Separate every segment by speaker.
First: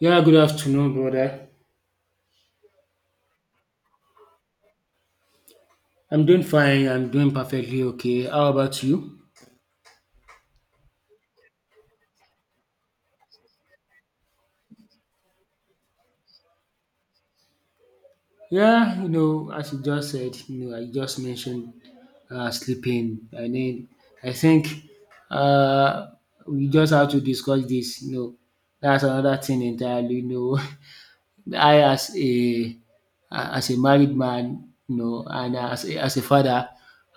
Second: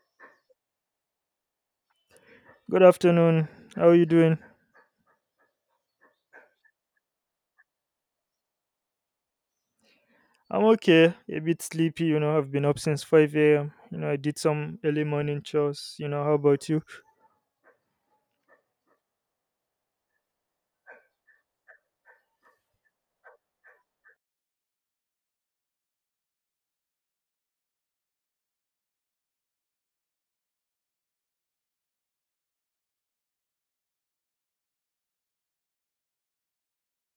Speaker 1: Yeah, good afternoon, brother.
Speaker 2: Good afternoon. How are you doing?
Speaker 1: I'm doing fine. I'm doing perfectly okay. How about you?
Speaker 2: I'm okay. A bit sleepy, you know. I've been up since 5 a.m. You know, I did some early morning chores. You know, how about you?
Speaker 1: Yeah, you know, as you just said, you know, I just mentioned sleeping. I mean, I think uh, we just have to discuss this. You know, that's another thing entirely. You know, I as a married man, you know, and as a father,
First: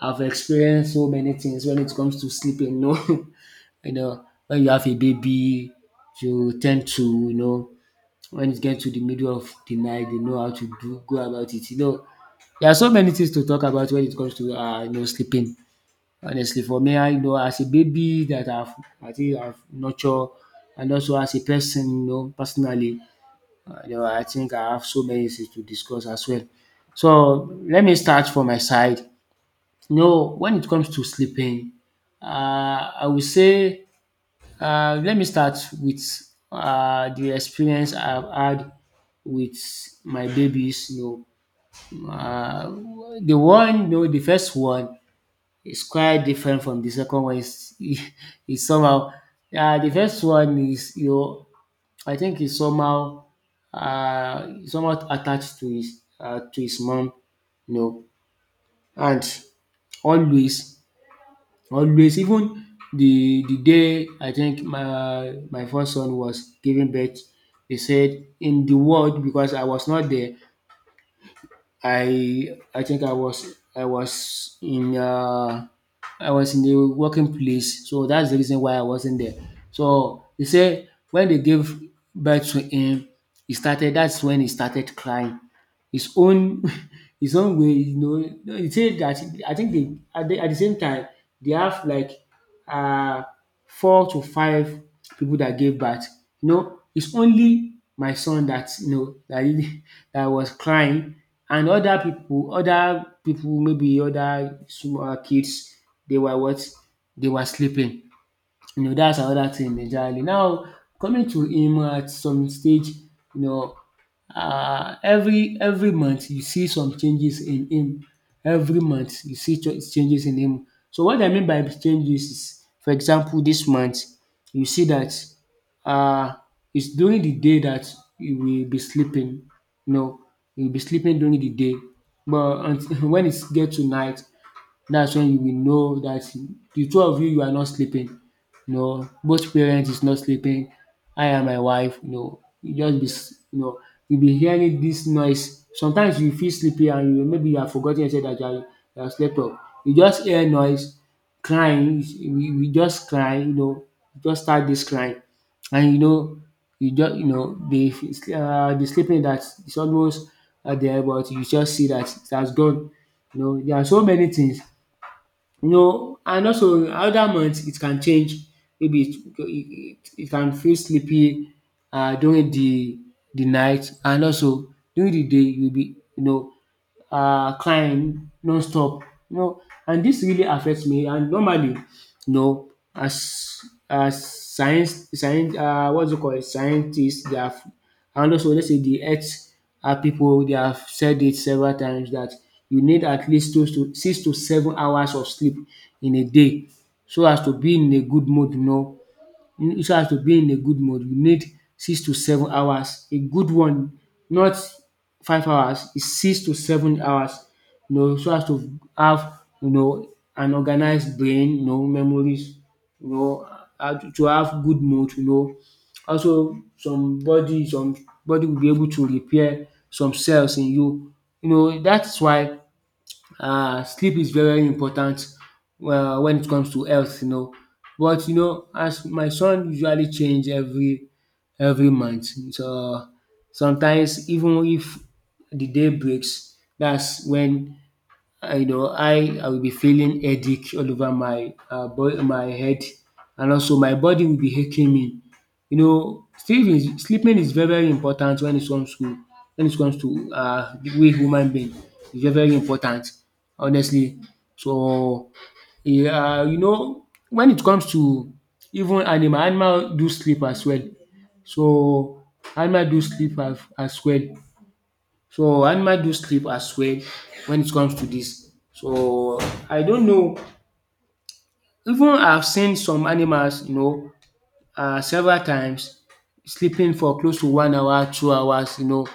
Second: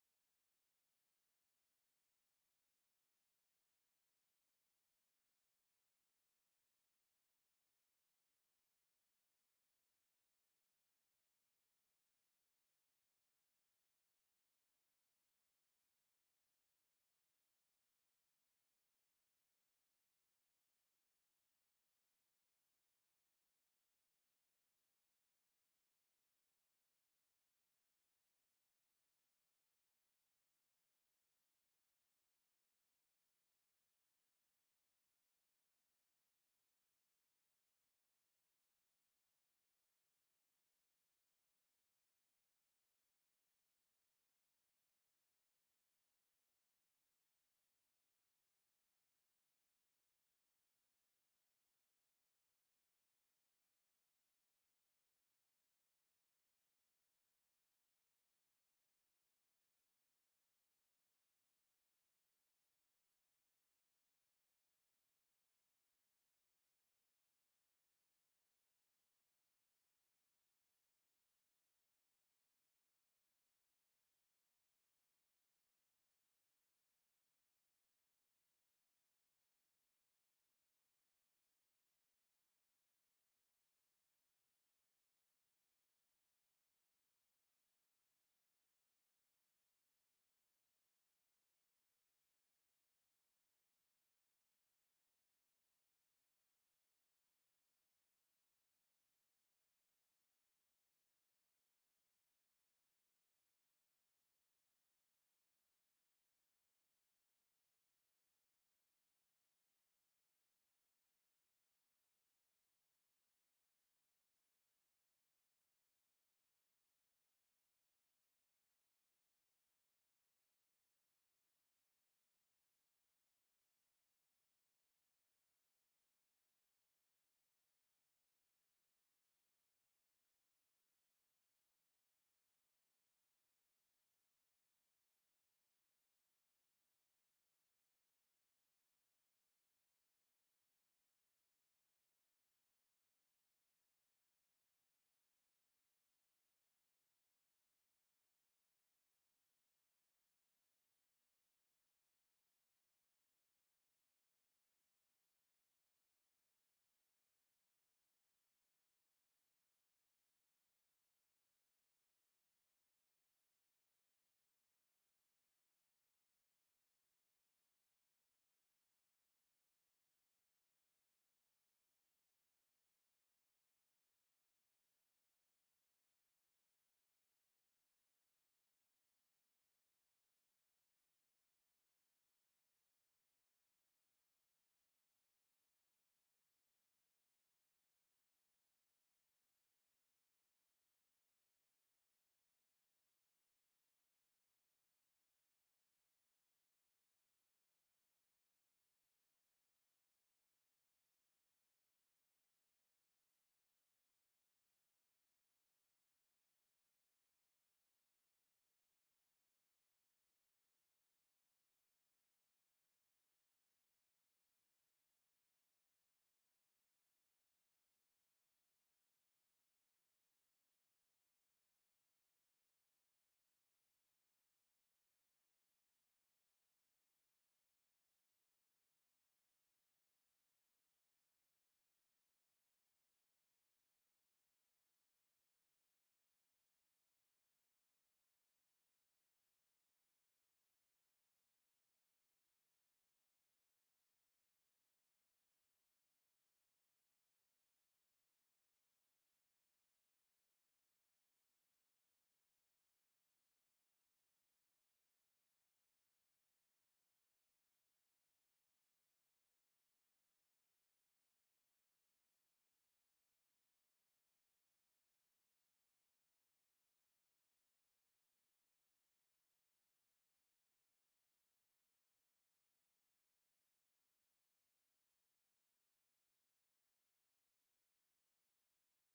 Speaker 1: I've experienced so many things when it comes to sleeping. You know, You know, when you have a baby, you tend to, you know, when it gets to the middle of the night, they know how to do go about it. You know, there are so many things to talk about when it comes to sleeping. Honestly, for me, I as a baby that I've I think I've nurtured, and also as a person, personally, I think I have so many things to discuss as well. So let me start from my side. You know, when it comes to sleeping, uh, I would say let me start with the experience I've had with my babies. You know, the one, you know, the first one is quite different from the second one. Is is somehow the first one is I think is somehow somewhat attached to his mom. You know, and always. Always even the day I think my first son was giving birth, they said in the world because I was not there. I think I was in uh I was in the working place, so that's the reason why I wasn't there. So they say when they gave birth to him, he started, that's when he started crying. His own his own way, you know. He said that I think they at the same time they have like uh, 4 to 5 people that gave birth. You know, it's only my son that you know that really dat was crying, and other people, maybe other small kids, they were what, they were sleeping. You know, that's another thing entirely. Now coming to him at some stage, you know, every month you see some changes in him. Every month you see changes in him. So what I mean by changes is, for example, this month you see that uh, it's during the day that you will be sleeping. You know, you'll be sleeping during the day, but until, when it's get to night, that's when you will know that the two of you you are not sleeping. You know, both parents is not sleeping. I and my wife, you know, you just be you know, you be hearing this noise. Sometimes you feel sleepy and you maybe you have forgotten yourself that you are you have slept off. You just hear noise, crying. You just cry, you know, you just start this crying, and you know you just you know the sleeping that is almost there, but you just see that it has gone. You know, there are so many things. No, and also other months it can change. Maybe it can feel sleepy during the night, and also during the day you'll be crying non-stop. You know, and this really affects me. And normally, you know, as science what's it called, scientists they have, and also let's say the earth people, they have said it several times that you need at least 2 to 6 to 7 hours of sleep in a day so as to be in a good mood, you know. So as to be in a good mood you need 6 to 7 hours a good one, not 5 hours, is 6 to 7 hours, you know, so as to have you know an organized brain, you know, memories, you know, and to have good mood, you know. Also some body, some body will be able to repair some cells in you, you know. That's why sleep is very very important when it comes to health, you know. But you know as my son usually change every month, so sometimes even if the day breaks, that's when I you know, I will be feeling headache all over my my head, and also my body will be aching me. You know, sleeping is very very important when it comes to, when it comes to we human being. It's very very important, honestly. So yeah, you know, when it comes to even animal, animal do sleep as well. So animal do sleep as well. So animal do sleep as well when it comes to this. So I don't know. Even I've seen some animals, you know, several times sleeping for close to 1 hour, 2 hours, you know,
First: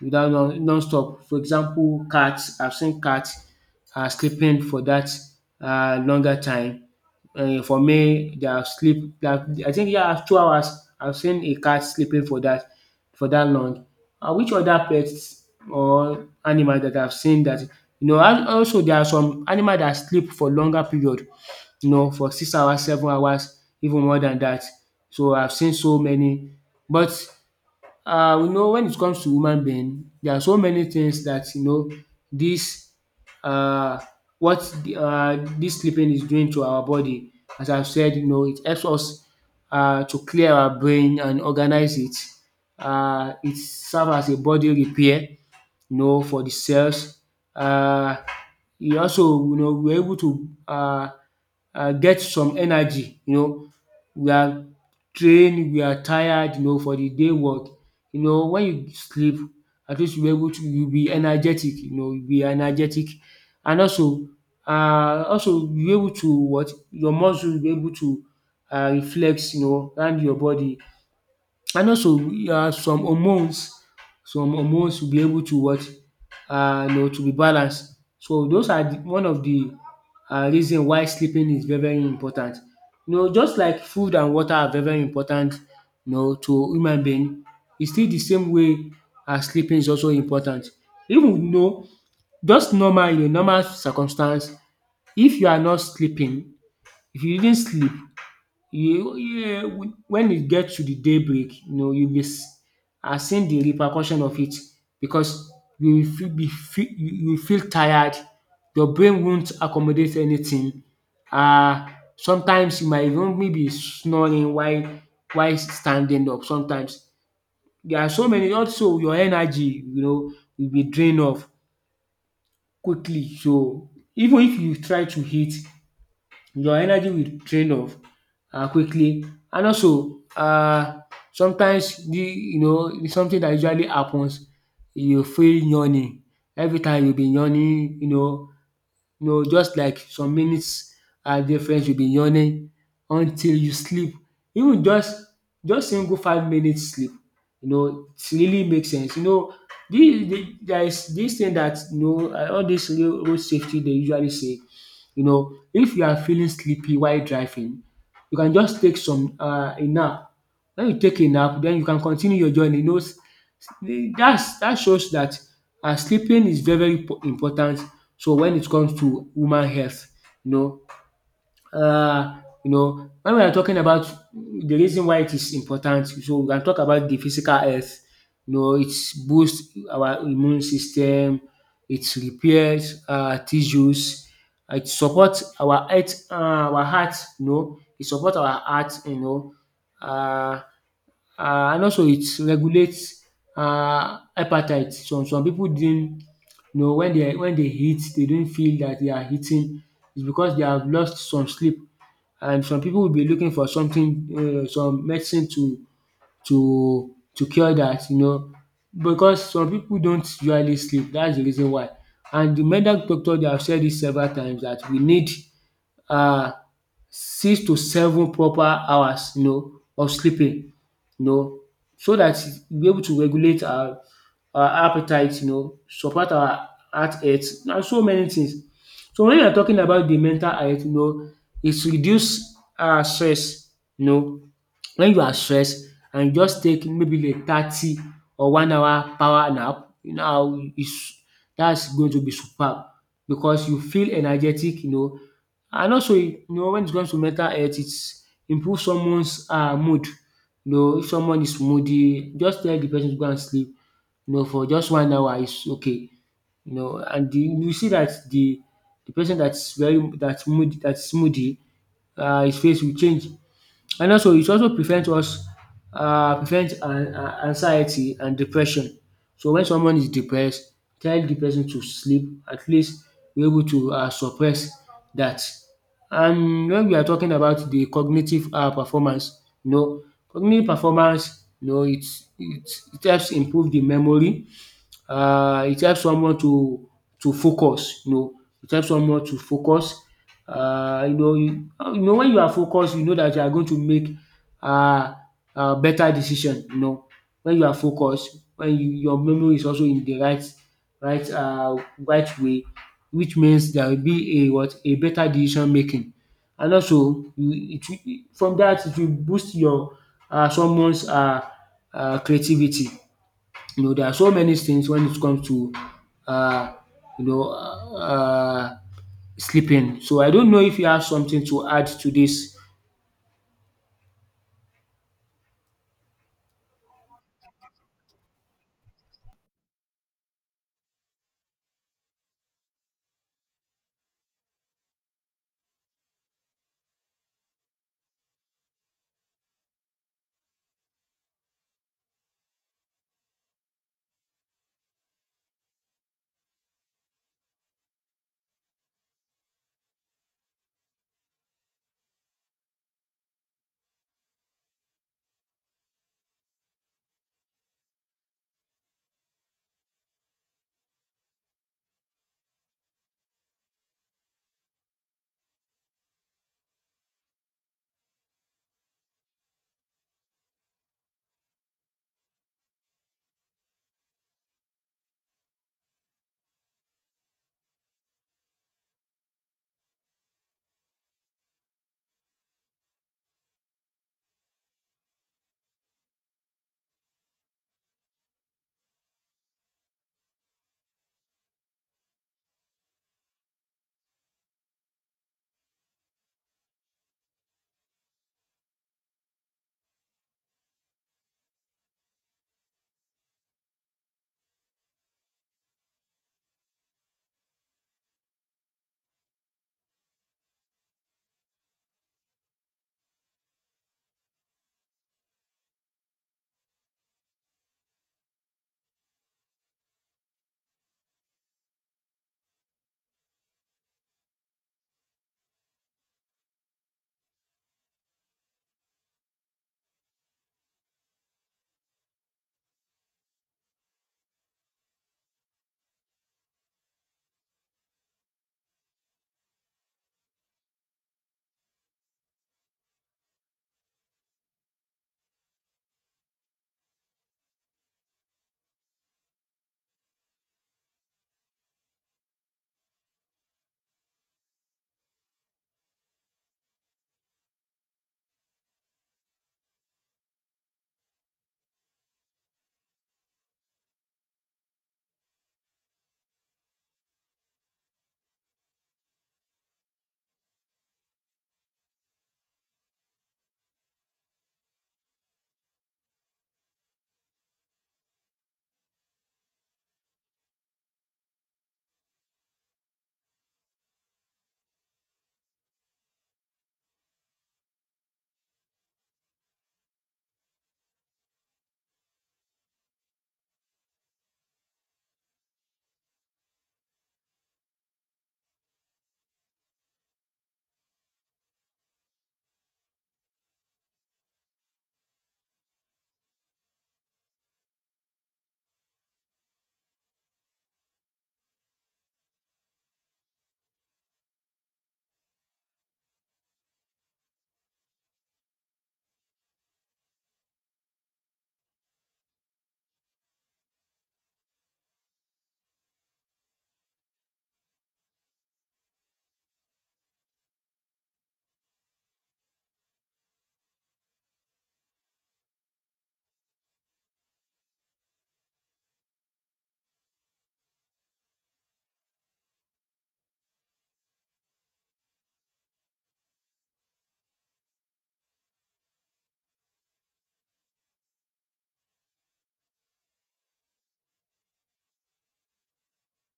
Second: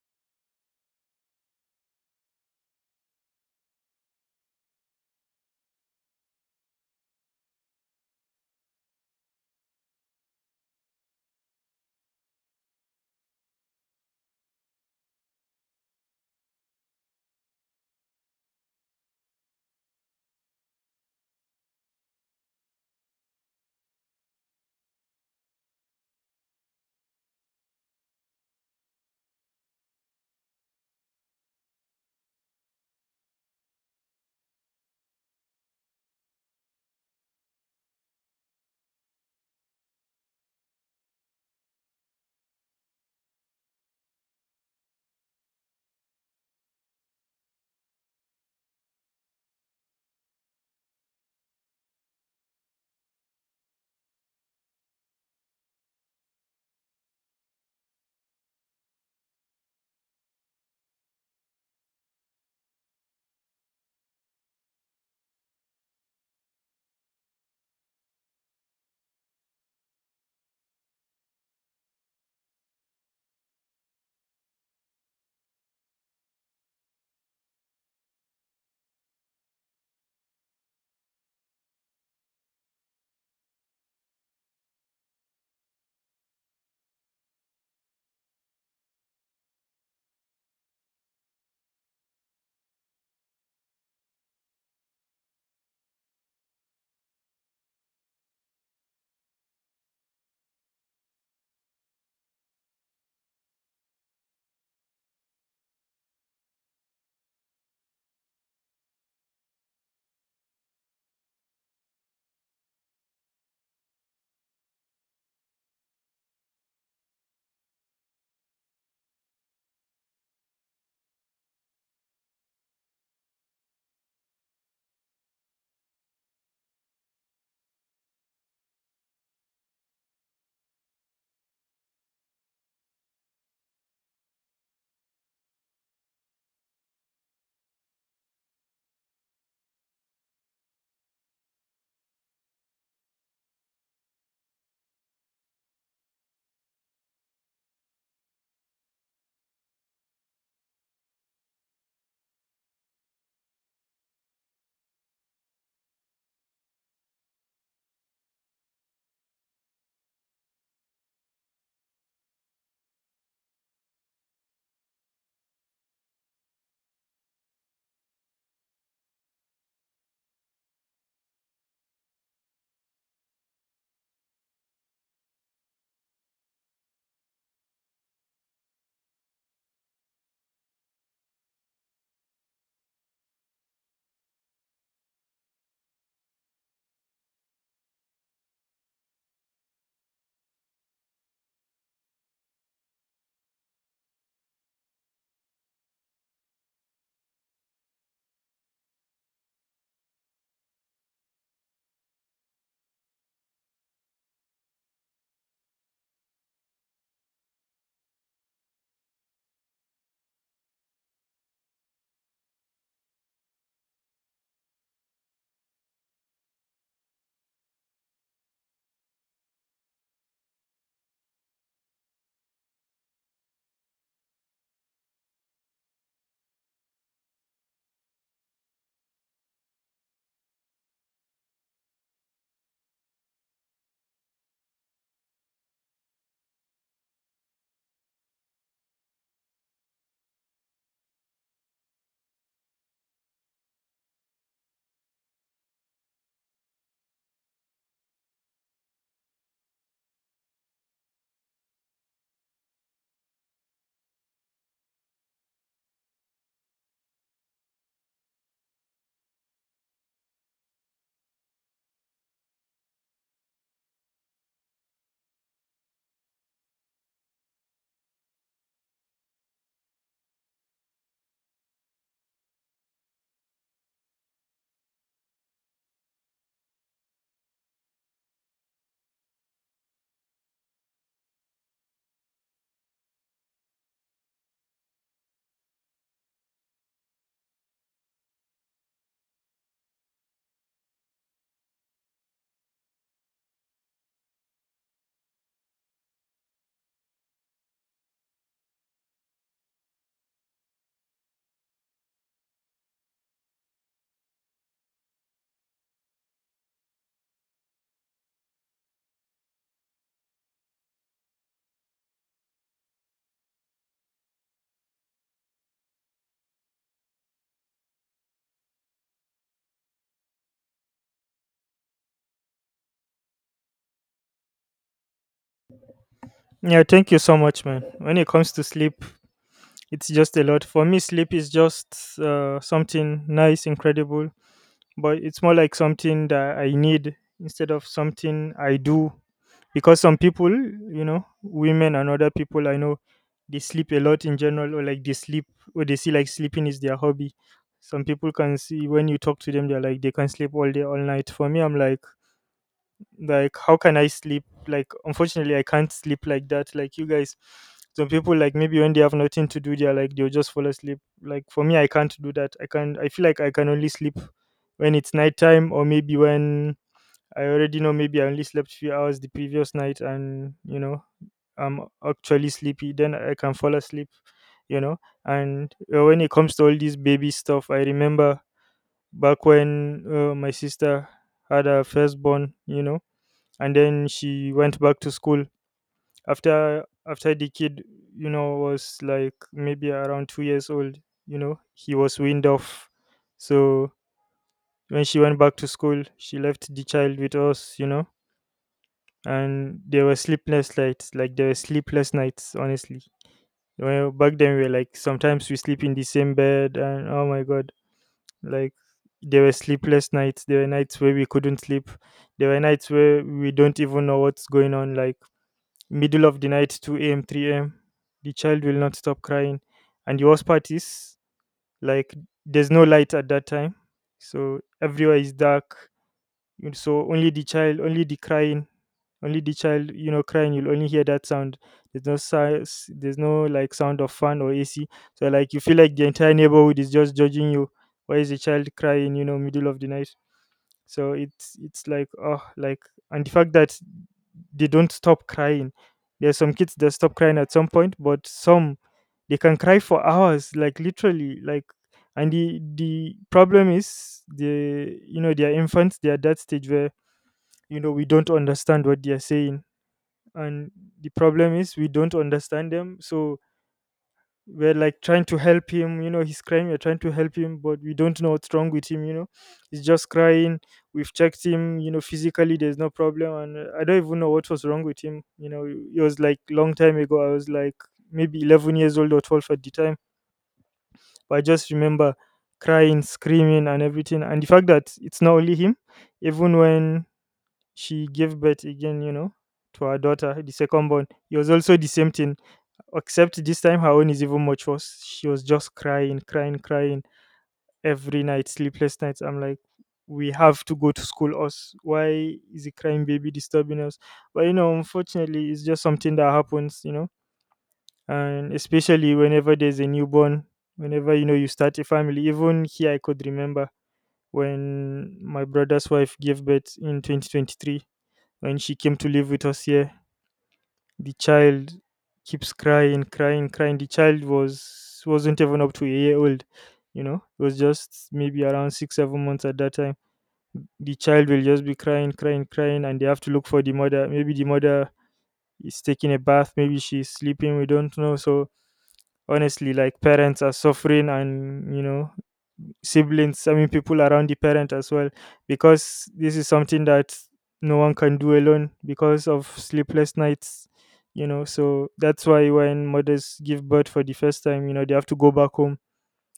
Speaker 1: without non-stop. For example cats, I've seen cats sleeping for that longer time. For me they have sleep their, I think, yeah, 2 hours. I've seen a cat sleeping for that, for that long. Which other pets or animal that I've seen that you know, and also there are some animal that sleep for longer period, you know, for 6 hours, 7 hours, even more than that. So I've seen so many. But you know when it comes to human being, there are so many things that you know this uh what the, this sleeping is doing to our body. As I've said, you know, it helps us to clear our brain and organize it. It serves as a body repair, you know, for the sales. Um e also you know we are able to get some energy, you know. We are trained, we are tired, you know, for the day work. You know, when you sleep, at least you are able to, you be energetic, you know, you be energetic. And also also you able to what, your muscle will be able to reflex you know round your body. And also some hormones, some hormones will be able to what, you know, to be balanced. So those are the one of the reason why sleeping is very very important. You know, just like food and water are very very important, you know, to human being, it's still the same way sleeping is also important. Even you know, just normal, in a normal circumstance, if you are not sleeping, if you didn't sleep, you, yeah, when it gets to the daybreak, you know, you'll be are seeing the repercussion of it, because you will feel, you will feel tired. Your brain won't accommodate anything. Uh Sometimes you might even maybe snoring while standing up. Sometimes there are so many. Also, your energy, you know, will be drained off quickly. So even if you try to hit, your energy will drain off quickly. And also sometimes the you know it's something that usually happens, you feel yawning, every time you be yawning, you know, you know, just like some minutes are difference you be yawning until you sleep. Even just single 5 minutes sleep, you know, it really makes sense. You know dis there is this thing that you know all this road safety they usually say, you know, if you are feeling sleepy while driving, you can just take some a nap. When you take a nap, then you can continue your journey. You know, that's, that shows that sleeping is very very important. So when it comes to human health, you know, uh, you know, when we are talking about the reason why it is important, so we can talk about the physical health. You know, it boosts our immune system, it repairs tissues, it supports our heart, our heart. You know, it supports our heart. You know, uh, um and also it regulates appetite. Some people didn't, you know, when they, when they eat, they don't feel that they are eating. It's because they have lost some sleep, and some people will be looking for something, some medicine to cure that, you know, because some people don't usually sleep, that's the reason why. And the medical doctor they have said this several times that we need um 6 to 7 proper hours, you know, of sleeping, you know, so that we able to regulate our appetite, you know, support our heart health and so many things. So when you are talking about the mental health, you know, it's reduce stress, you know. When you are stressed and just take maybe like 30 or 1 hour power nap, you know how is that's going to be superb because you feel energetic, you know. And also, you know, when it comes to mental health, it improves someone's mood. You know, if someone is moody, just tell the person to go and sleep. You know, for just 1 hour is okay. You know, you see that the person that's moody, his face will change. And also, it also prevents anxiety and depression. So when someone is depressed, tell the person to sleep. At least we're able to suppress that. And when we are talking about the cognitive performance, you know, cognitive performance, you know, it helps improve the memory. It helps someone to focus, you know, it helps someone to focus. You know you know, when you are focused, you know that you are going to make uh, a better decision, you know. When you are focused, when your memory is also in the right way, which means there will be a what a better decision making. And also it will, from that, it will boost your someone's creativity. You know, there are so many things when it comes to, uh, you know, uh, uh, sleeping. So I don't know if you have something to add to this.
Speaker 2: Yeah, thank you so much, man. When it comes to sleep, it's just a lot. For me, sleep is just something nice, incredible, but it's more like something that I need instead of something I do, because some people, you know, women and other people I know, they sleep a lot in general, or like they sleep, or they see like sleeping is their hobby. Some people can see, when you talk to them, they're like they can sleep all day, all night. For me, I'm like, how can I sleep? Like, unfortunately, I can't sleep like that, like you guys. Some people, like, maybe when they have nothing to do, they're like, they'll just fall asleep. Like, for me, I can't do that. I can not. I feel like I can only sleep when it's nighttime, or maybe when I already know maybe I only slept few hours the previous night, and, you know, I'm actually sleepy, then I can fall asleep, you know. And when it comes to all this baby stuff, I remember back when my sister had her firstborn, you know, and then she went back to school after the kid, you know, was like maybe around 2 years old, you know. He was weaned off. So when she went back to school, she left the child with us, you know. And there were sleepless nights, like, there were sleepless nights, honestly. Well, back then we were like, sometimes we sleep in the same bed, and, oh my god, like, there were sleepless nights. There were nights where we couldn't sleep. There were nights where we don't even know what's going on. Like, middle of the night, 2 a.m., 3 a.m., the child will not stop crying. And the worst part is, like, there's no light at that time, so everywhere is dark. So only the child, only the crying, only the child, you know, crying, you'll only hear that sound. There's no size, there's no like sound of fan or ac. So like, you feel like the entire neighborhood is just judging you. Why is a child crying, you know, middle of the night? So it's like, oh, like, and the fact that they don't stop crying. There's some kids that stop crying at some point, but some, they can cry for hours, like, literally. Like, and the problem is, the, you know, they are infants, they are at that stage where, you know, we don't understand what they are saying. And the problem is we don't understand them. So we're like trying to help him, you know, he's crying, we're trying to help him, but we don't know what's wrong with him, you know, he's just crying. We've checked him, you know, physically there's no problem. And I don't even know what was wrong with him, you know. It was like long time ago. I was like maybe 11 years old or 12 at the time. But I just remember crying, screaming, and everything. And the fact that it's not only him, even when she gave birth again, you know, to her daughter, the second born, it was also the same thing, except this time her own is even much worse. She was just crying, crying, crying every night, sleepless nights. I'm like, we have to go to school, us. Why is a crying baby disturbing us? But, you know, unfortunately, it's just something that happens, you know, and especially whenever there's a newborn, whenever, you know, you start a family. Even here, I could remember when my brother's wife gave birth in 2023, when she came to live with us here, the child keeps crying, crying, crying. The child was, wasn't even up to a year old, you know. It was just maybe around six, 7 months at that time. The child will just be crying, crying, crying, and they have to look for the mother. Maybe the mother is taking a bath, maybe she's sleeping. We don't know. So honestly, like, parents are suffering, and, you know, siblings, I mean, people around the parent as well, because this is something that no one can do alone because of sleepless nights, you know. So that's why when mothers give birth for the first time, you know, they have to go back home,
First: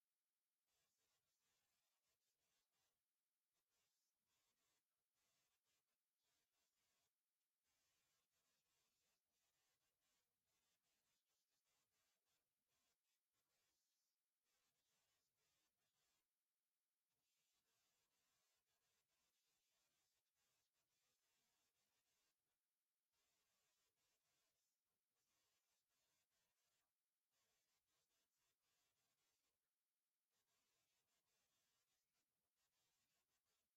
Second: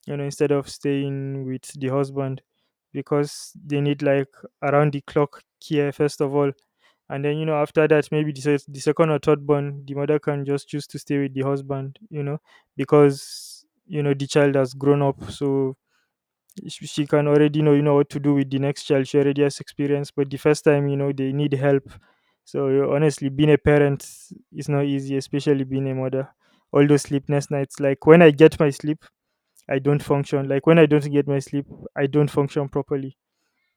Speaker 2: you know, instead of staying with the husband, because they need like around the clock care, first of all. And then, you know, after that, maybe the, the second or third born, the mother can just choose to stay with the husband, you know. Because, you know, the child has grown up. So she can already know, you know, what to do with the next child. She already has experience. But the first time, you know, they need help. So yeah, honestly, being a parent is not easy, especially being a mother. All those sleepless nights. Like, when I get my sleep, I don't function. Like, when I don't get my sleep, I don't function properly,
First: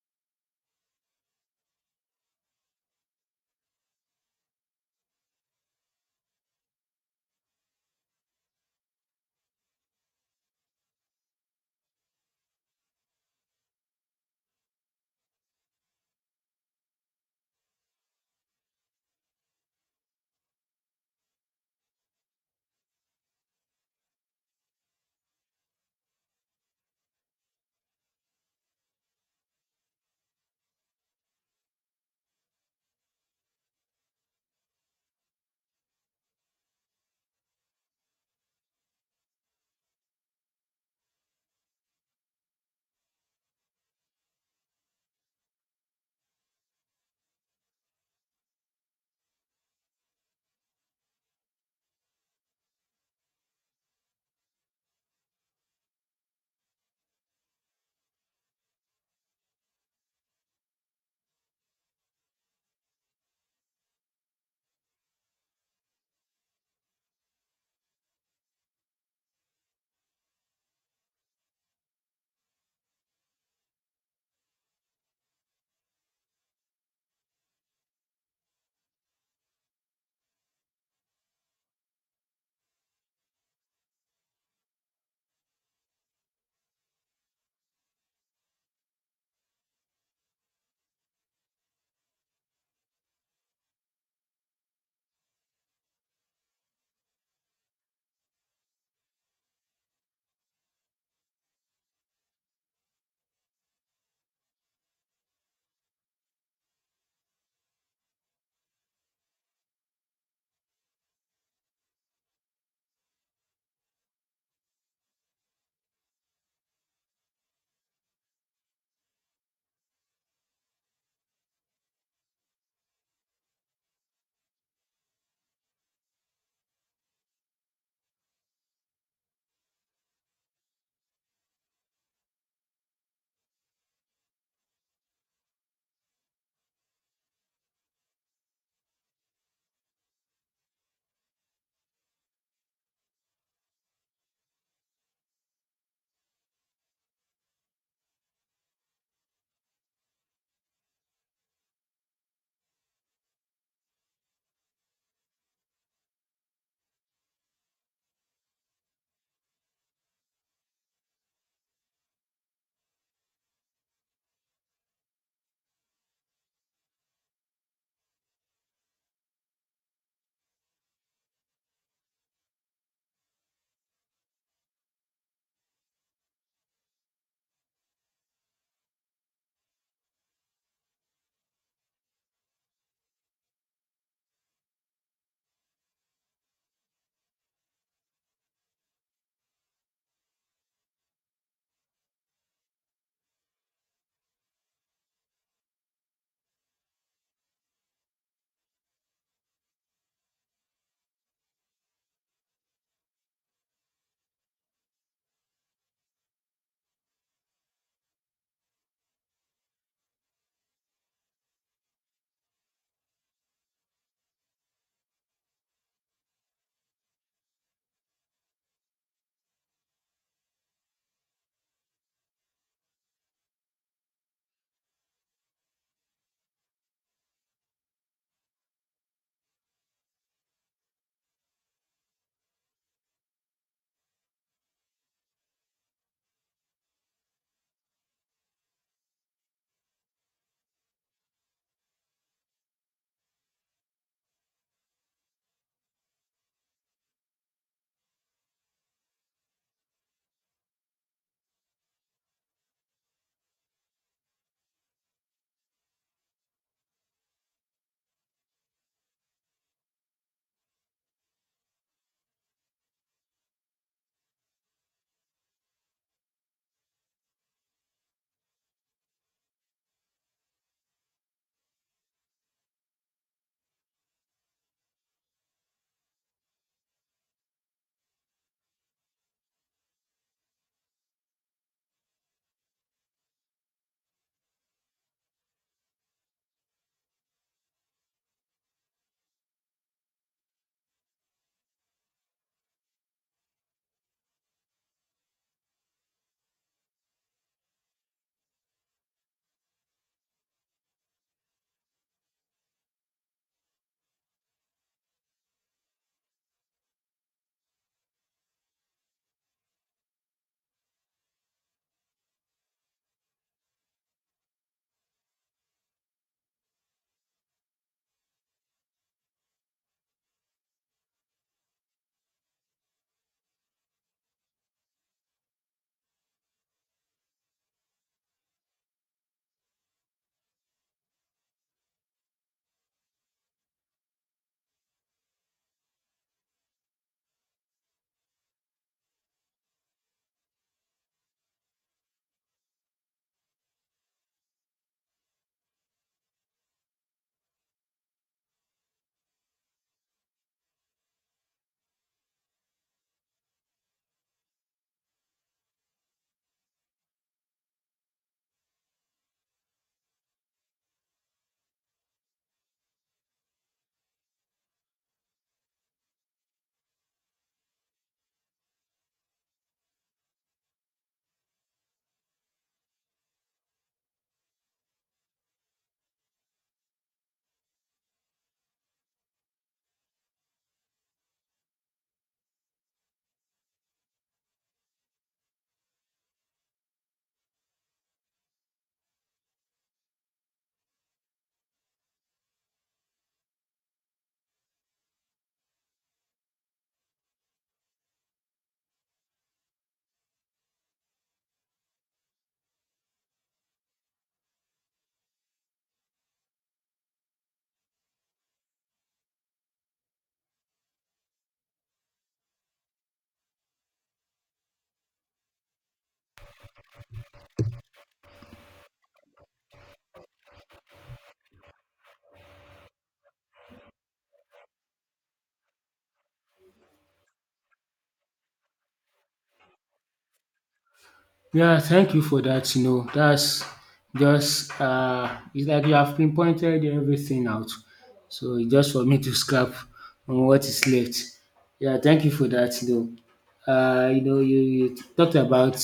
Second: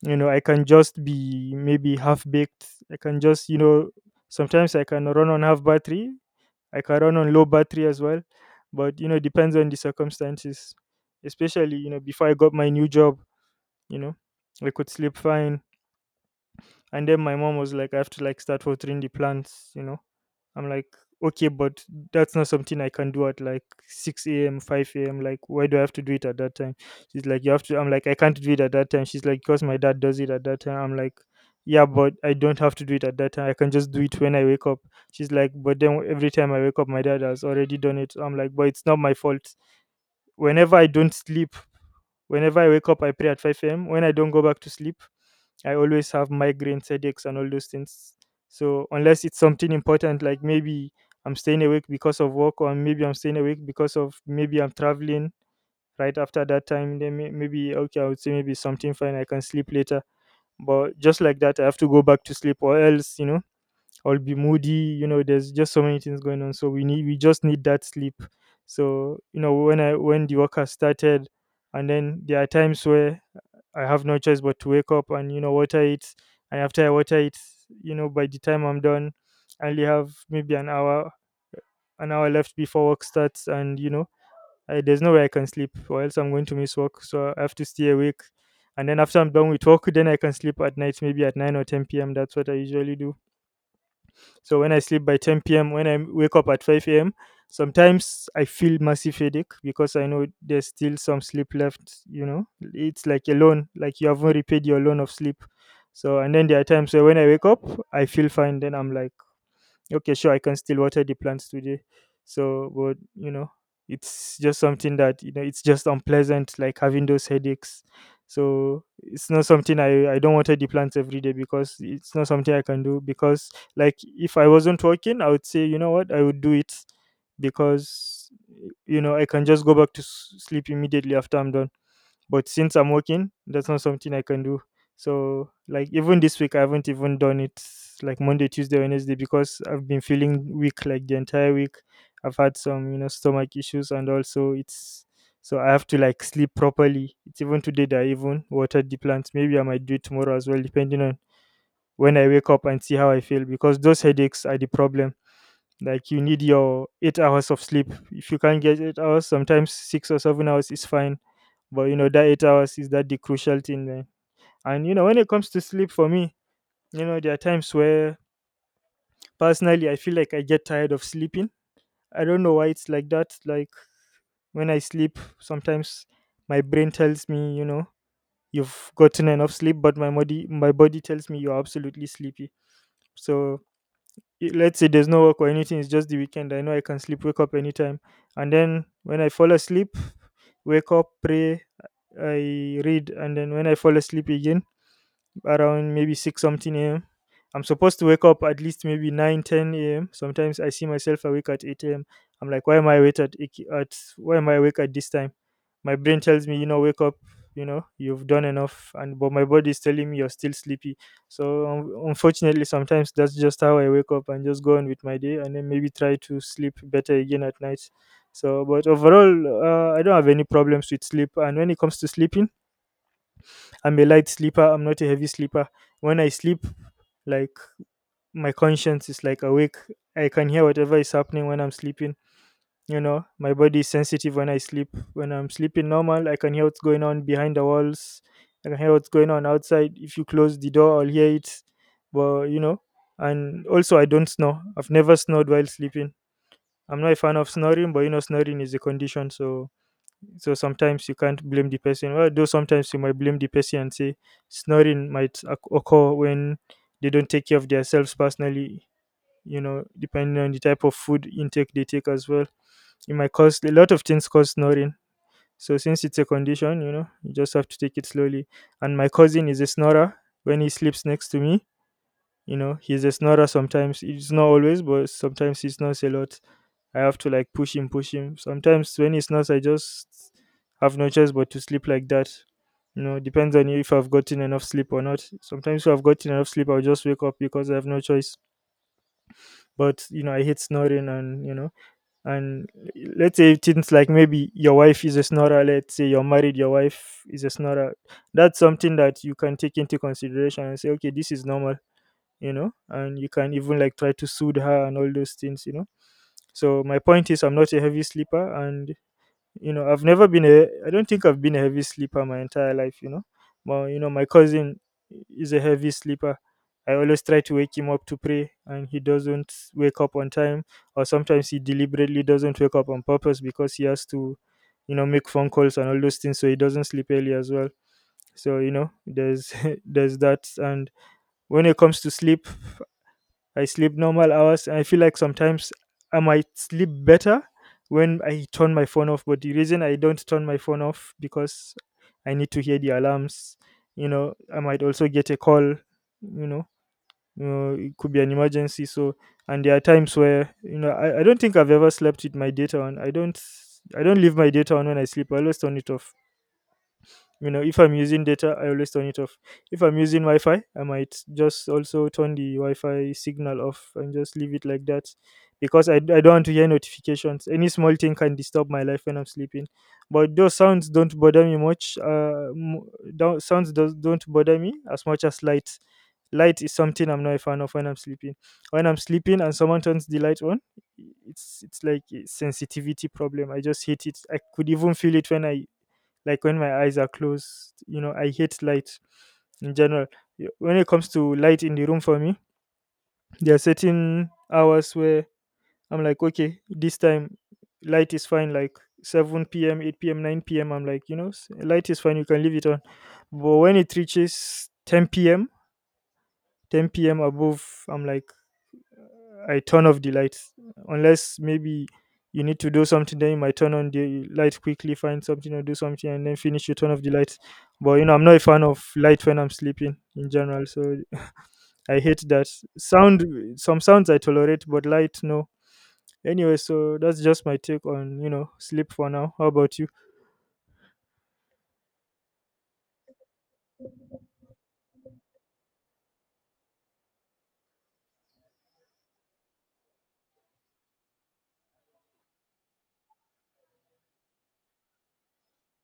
Speaker 2: you know. I can just be maybe half baked. I can just, you know, sometimes I can run on half battery. I can run on low battery as well. But you know, depends on the circumstances. Especially, you know, before I got my new job, you know, I could sleep fine. And then my mom was like, I have to like start watering the plants, you know. I'm like, okay, but that's not something I can do at like 6 a.m., 5 a.m. Like, why do I have to do it at that time? She's like, you have to. I'm like, I can't do it at that time. She's like, because my dad does it at that time. I'm like, yeah, but I don't have to do it at that time. I can just do it when I wake up. She's like, but then every time I wake up, my dad has already done it. I'm like, but it's not my fault. Whenever I don't sleep, whenever I wake up, I pray at 5 a.m., when I don't go back to sleep, I always have migraines, headaches, and all those things. So unless it's something important, like maybe I'm staying awake because of work, or maybe I'm staying awake because of maybe I'm traveling right after that time, then maybe, okay, I would say maybe something fine, I can sleep later. But just like that, I have to go back to sleep, or else, you know, I'll be moody. You know, there's just so many things going on. So we need, we just need that sleep. So, you know, when the work has started, and then there are times where I have no choice but to wake up and, you know, water it. And after I water it, you know, by the time I'm done, I only have maybe an hour left before work starts, and, you know, I, there's no way I can sleep, or else I'm going to miss work. So I have to stay awake. And then after I'm done with work, then I can sleep at night, maybe at 9 or 10 p.m. That's what I usually do. So when I sleep by 10 p.m., when I wake up at 5 a.m., sometimes I feel massive headache because I know there's still some sleep left. You know, it's like a loan, like you haven't repaid your loan of sleep. So, and then there are times where when I wake up, I feel fine. Then I'm like, okay, sure, I can still water the plants today. So, but you know, it's just something that, you know, it's just unpleasant, like having those headaches. So it's not something I don't water the plants every day, because it's not something I can do, because like if I wasn't working, I would say, you know what, I would do it. Because, you know, I can just go back to sleep immediately after I'm done. But since I'm working, that's not something I can do. So like even this week I haven't even done it, like Monday, Tuesday, Wednesday, because I've been feeling weak, like the entire week. I've had some, you know, stomach issues, and also it's, so I have to like sleep properly. It's even today that I even watered the plants. Maybe I might do it tomorrow as well, depending on when I wake up and see how I feel, because those headaches are the problem. Like, you need your 8 hours of sleep. If you can't get 8 hours, sometimes 6 or 7 hours is fine. But you know, that 8 hours is that the crucial thing, man. And you know, when it comes to sleep for me, you know, there are times where personally I feel like I get tired of sleeping. I don't know why it's like that. Like when I sleep, sometimes my brain tells me, you know, you've gotten enough sleep, but my body tells me you're absolutely sleepy. So let's say there's no work or anything, it's just the weekend. I know I can sleep, wake up anytime. And then when I fall asleep, wake up, pray, I read, and then when I fall asleep again, around maybe 6 something a.m. I'm supposed to wake up at least maybe 9-10 a.m. Sometimes I see myself awake at 8 a.m. I'm like, why am I awake at why am I awake at this time? My brain tells me, you know, wake up, you know, you've done enough, and but my body is telling me you're still sleepy. So un unfortunately, sometimes that's just how I wake up and just go on with my day, and then maybe try to sleep better again at night. So, but overall, I don't have any problems with sleep. And when it comes to sleeping, I'm a light sleeper. I'm not a heavy sleeper. When I sleep, like my conscience is like awake. I can hear whatever is happening when I'm sleeping. You know, my body is sensitive when I sleep. When I'm sleeping normal, I can hear what's going on behind the walls. I can hear what's going on outside. If you close the door, I'll hear it. But you know, and also I don't snore. I've never snored while sleeping. I'm not a fan of snoring, but you know, snoring is a condition, so so sometimes you can't blame the person. Well, though sometimes you might blame the person and say snoring might occur when they don't take care of themselves personally, you know, depending on the type of food intake they take as well. It might cause a lot of things cause snoring. So since it's a condition, you know, you just have to take it slowly. And my cousin is a snorer. When he sleeps next to me, you know, he's a snorer sometimes. It's not always, but sometimes he snores a lot. I have to like push him. Sometimes when he snores, I just have no choice but to sleep like that. You know, depends on if I've gotten enough sleep or not. Sometimes if I've gotten enough sleep, I'll just wake up because I have no choice. But you know, I hate snoring, and you know, and let's say things like maybe your wife is a snorer. Let's say you're married, your wife is a snorer. That's something that you can take into consideration and say, okay, this is normal, you know, and you can even like try to soothe her and all those things, you know. So my point is I'm not a heavy sleeper, and you know, I've never been a I don't think I've been a heavy sleeper my entire life, you know. My cousin is a heavy sleeper. I always try to wake him up to pray and he doesn't wake up on time, or sometimes he deliberately doesn't wake up on purpose because he has to, you know, make phone calls and all those things, so he doesn't sleep early as well. So you know, there's there's that. And when it comes to sleep, I sleep normal hours. I feel like sometimes I might sleep better when I turn my phone off. But the reason I don't turn my phone off because I need to hear the alarms. You know, I might also get a call. You know, it could be an emergency. So, and there are times where you know I don't think I've ever slept with my data on. I don't. I don't leave my data on when I sleep. I always turn it off. You know, if I'm using data, I always turn it off. If I'm using Wi-Fi, I might just also turn the Wi-Fi signal off and just leave it like that, because I don't want to hear notifications. Any small thing can disturb my life when I'm sleeping, but those sounds don't bother me much. M- don't, don't bother me as much as light. Light is something I'm not a fan of when I'm sleeping. When I'm sleeping and someone turns the light on, it's like a sensitivity problem, I just hate it. I could even feel it when I like when my eyes are closed. You know, I hate light in general. When it comes to light in the room for me, there are certain hours where I'm like, okay, this time light is fine, like 7 p.m., 8 p.m., 9 p.m. I'm like, you know, light is fine, you can leave it on. But when it reaches 10 p.m., 10 p.m. above, I'm like, I turn off the lights, unless maybe you need to do something. Then you might turn on the light quickly, find something or do something, and then finish. You turn off the lights. But you know, I'm not a fan of light when I'm sleeping in general. So I hate that sound. Some sounds I tolerate, but light no. Anyway, so that's just my take on you know sleep for now. How about you?
Speaker 1: Yeah, thank you for that. You know, that's just it's like you have pinpointed everything out. So it's just for me to scrap on what is left. Yeah, thank you for that. You know, you talked about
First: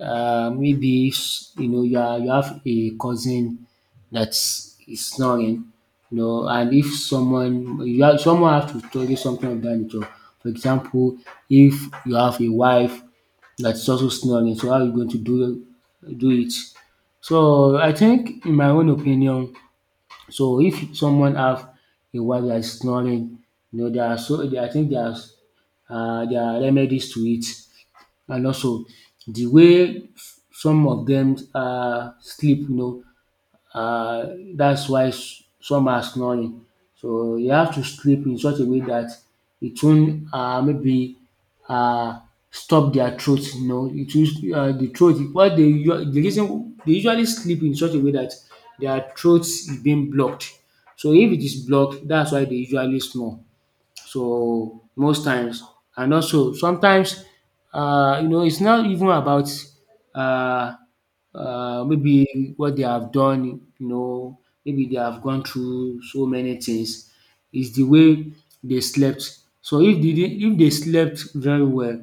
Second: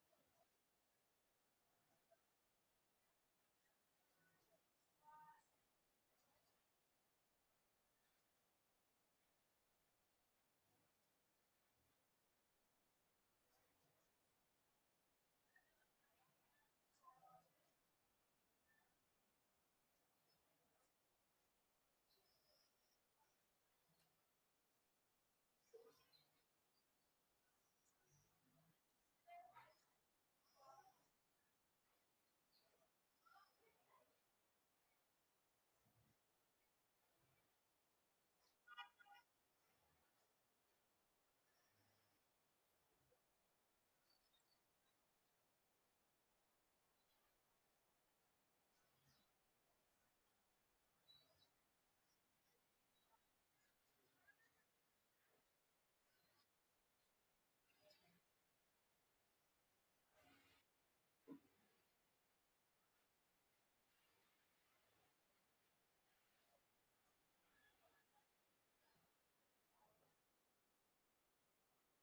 Speaker 1: you know, you have a cousin that is snoring, you know. And if someone have to tell you something of that nature. For example, if you have a wife that's also snoring, so how are you going to do it? So I think, in my own opinion, so if someone have a wife that is snoring, you know there are so there, I think there's there are remedies to it. And also the way some of them sleep, you know, uh, that's why some are snoring. So you have to sleep in such a way that it won't maybe uh, stop their throat. You know, it will, the throat. The reason they usually sleep in such a way that their throat is being blocked. So if it is blocked, that's why they usually snore. So most times, and also sometimes, you know, it's not even about uh, maybe what they have done. You know, maybe they have gone through so many things. It's the way they slept. So if they slept very well,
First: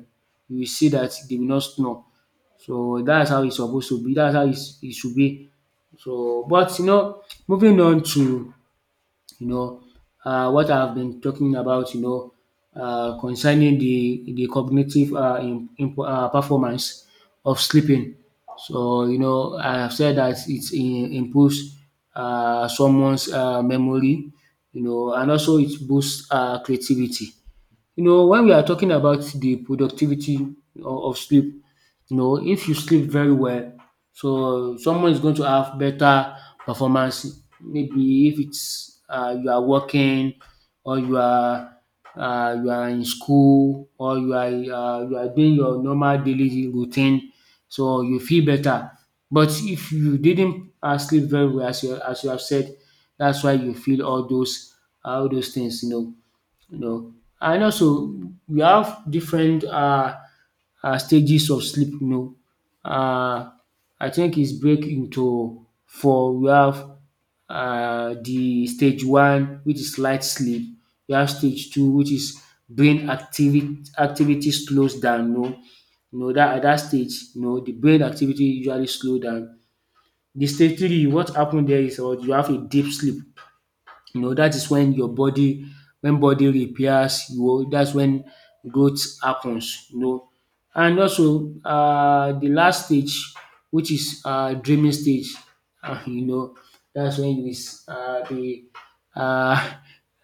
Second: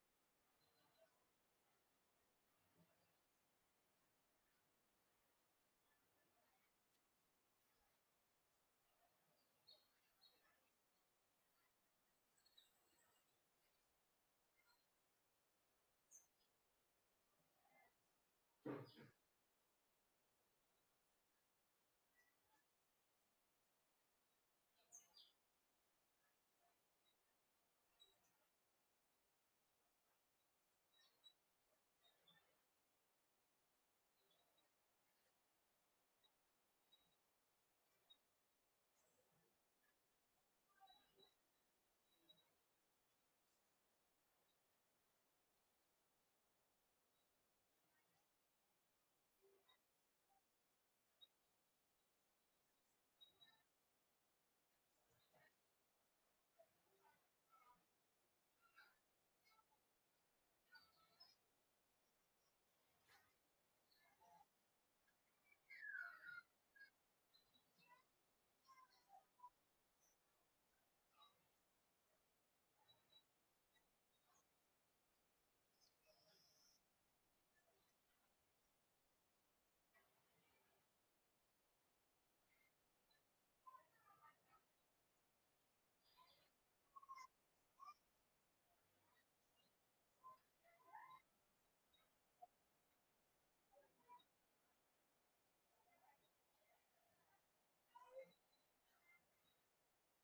Speaker 1: you will see that they will not snore. So that's how it's supposed to be. That's how it should be. So, but you know, moving on to, you know, what I've been talking about, you know, concerning the cognitive performance of sleeping. So you know, I have said that it improves someone's memory, you know, and also it boosts creativity. You know, when we are talking about the productivity of sleep, you know, if you sleep very well, so someone is going to have better performance. Maybe if it's you are working or you are in school or you are doing your normal daily routine, so you feel better. But if you didn't sleep very well, as you have said, that's why you feel all those things. You know, you know. And also we have different stages of sleep, you know. um I think is break into four. We have the stage one, which is light sleep, we have stage two, which is brain activity slows down. No, know. You know dat at that stage, you know, the brain activity usually slow down. The stage three, what happen there is what you have a deep sleep, you know, that is when your body repairs, you know, that's when growth happens, you know. And also the last stage, which is dreaming stage, you know, that's when you be um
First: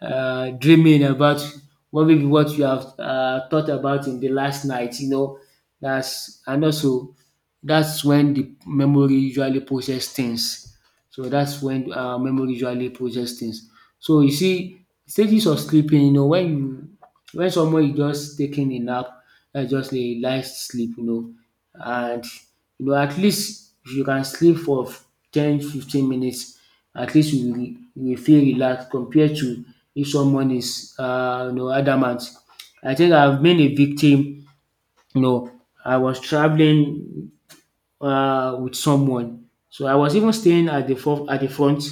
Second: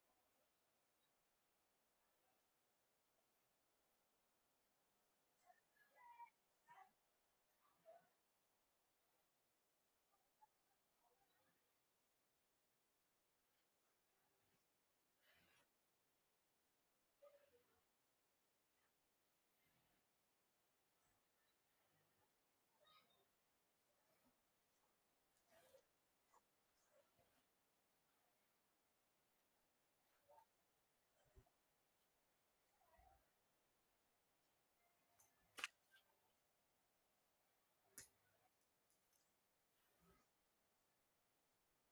Speaker 1: dreaming about what you have thought about in the last night, you know. That's. And also that's when the memory usually process things. So that's when memory usually process things. So you see stages of sleeping, you know. When you when someone is just taking a nap, that's just a light sleep, you know. And you know, at least if you can sleep for 10, 15 minutes, at least you will feel relaxed compared to if someone is you know adamant. I think I've been a victim, you know. I was traveling with someone. So I was even staying at at the front.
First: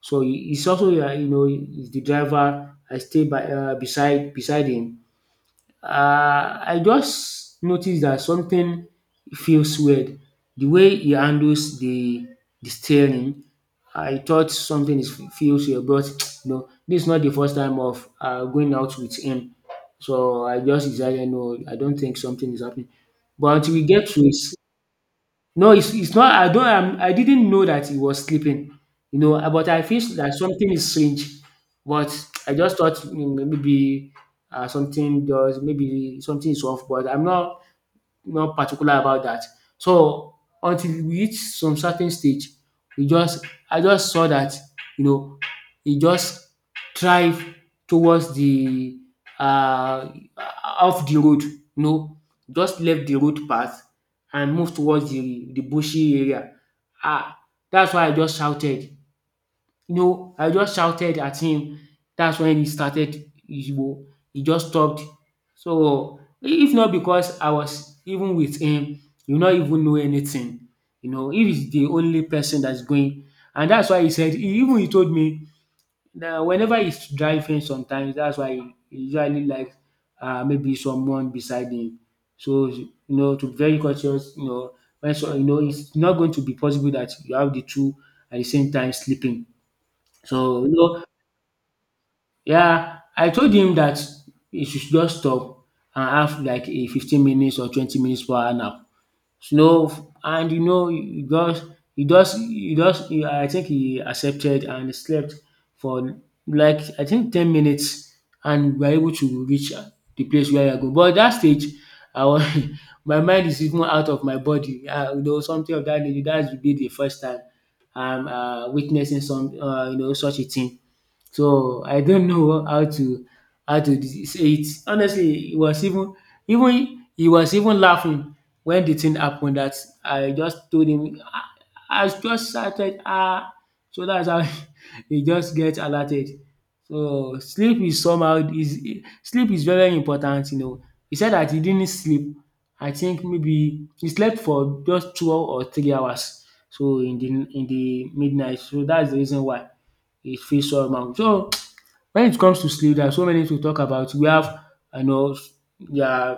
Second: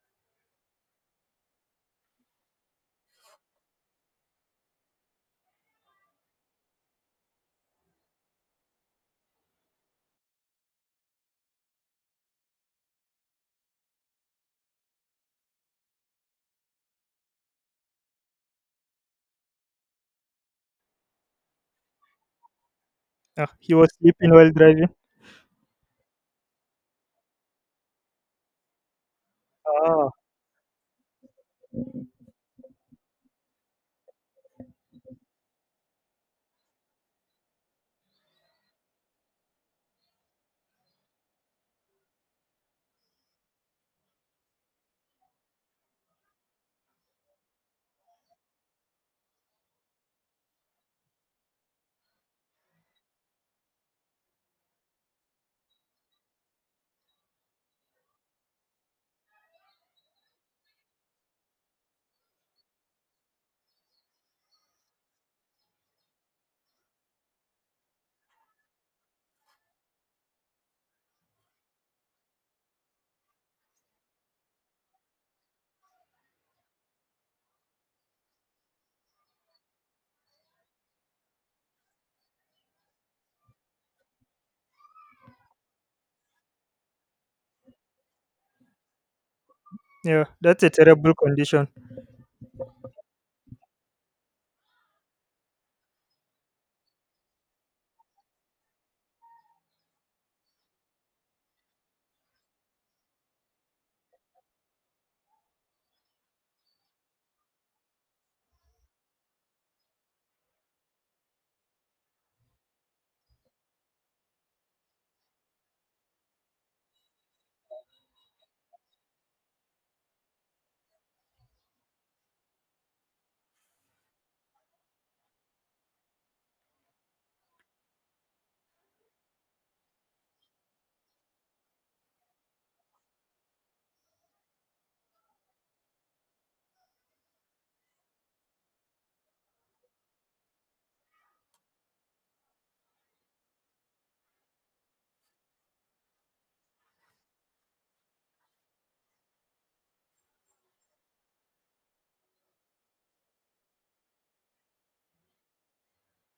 Speaker 1: So he's also, you know, he's the driver. I stay by, beside him. I just noticed that something feels weird. The way he handles the steering, I thought something is feels weird, but you know, this is not the first time of going out with him. So I just decided no, I don't think something is happening.
Speaker 2: Ah,
Speaker 1: But
Speaker 2: he
Speaker 1: until we
Speaker 2: was
Speaker 1: get to
Speaker 2: sleeping while
Speaker 1: his,
Speaker 2: driving.
Speaker 1: no, it's not I don't I'm I didn't know that he was sleeping, you know, but I feel
Speaker 2: Ah,
Speaker 1: that something is strange. But I just thought mm, maybe something does maybe something is off, but I'm not particular about dat. So until we reach some certain stage, we just I just saw dat, you know, e just thrive towards the um off the road, you know, just left the road path and move towards the bushy area. um Dats why I just shouted. You know, I just shouted at him. That's when he started, he, wa- he just stopped. So, if not because I was even with him, you not even know anything. You know, he is the only person that's going. And that's why he said, even he told me that whenever he's driving sometimes, that's why he usually likes maybe someone beside him. So, you know, to be very cautious, you know, when so, you know, it's not going to be possible that you have the two at the same time sleeping.
Speaker 2: yeah, that's
Speaker 1: So,
Speaker 2: a
Speaker 1: you know,
Speaker 2: terrible condition.
Speaker 1: yeah, I told him that he should just stop and have like a 15 minutes or 20 minutes per hour nap. Snow, and you know he just he just he just he I think he accepted and slept for, like, I think 10 minutes, and we were able to reach the place where we are going. But at that stage I was my mind is even out of my body, you know, something of that nature. That would be the first time I'm witnessing some you know such a thing. So I don't know how to say it. Honestly, he was even even he was even laughing when the thing happened, that I just told him I just started ah, so that's how he just get alerted. So sleep is very important, you know. He said that he didn't sleep, I think maybe he slept for just 2 or 3 hours, so in the midnight, so that's the reason why it feels so somehow. So when it comes to sleep, there are so many to talk about. We have, you know, yeah,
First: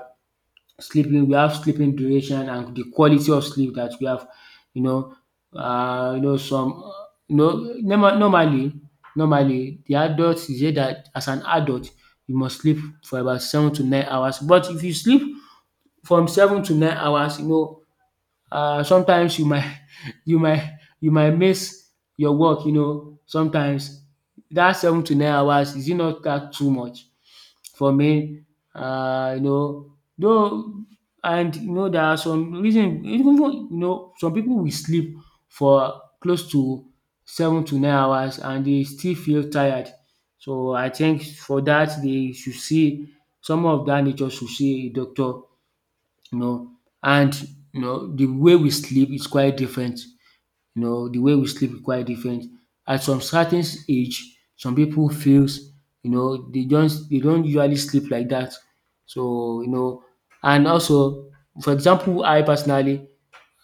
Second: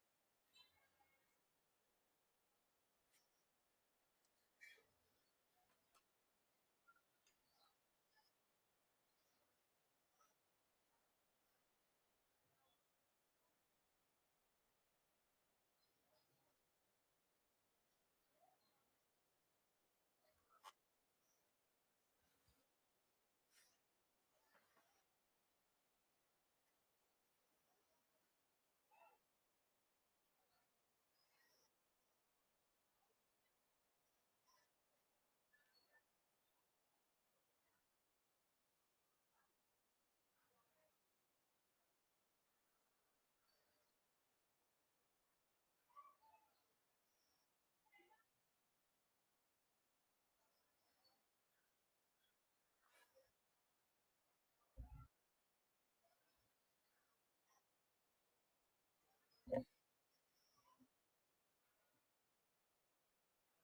Speaker 1: sleeping, we have sleeping duration and the quality of sleep that we have. You know, you know some, you know, normal normally normally the adult is said dat as an adult you must sleep for about 7 to 9 hours. But if you sleep from 7 to 9 hours, you know, sometimes you might you might miss your work, you know, sometimes. That 7 to 9 hours, is it not dat too much? For me, you know, though, and you know, there are some reason, even though, you know, some people will sleep for close to 7 to 9 hours and they still feel tired. So I think for that they should see some of dat nature, should see a doctor, you know. And you know, the way we sleep is quite different. You know the way we sleep is quite different. At some certain age, some people feels, you know, they don't usually sleep like that. So you know, and also, for example, I personally,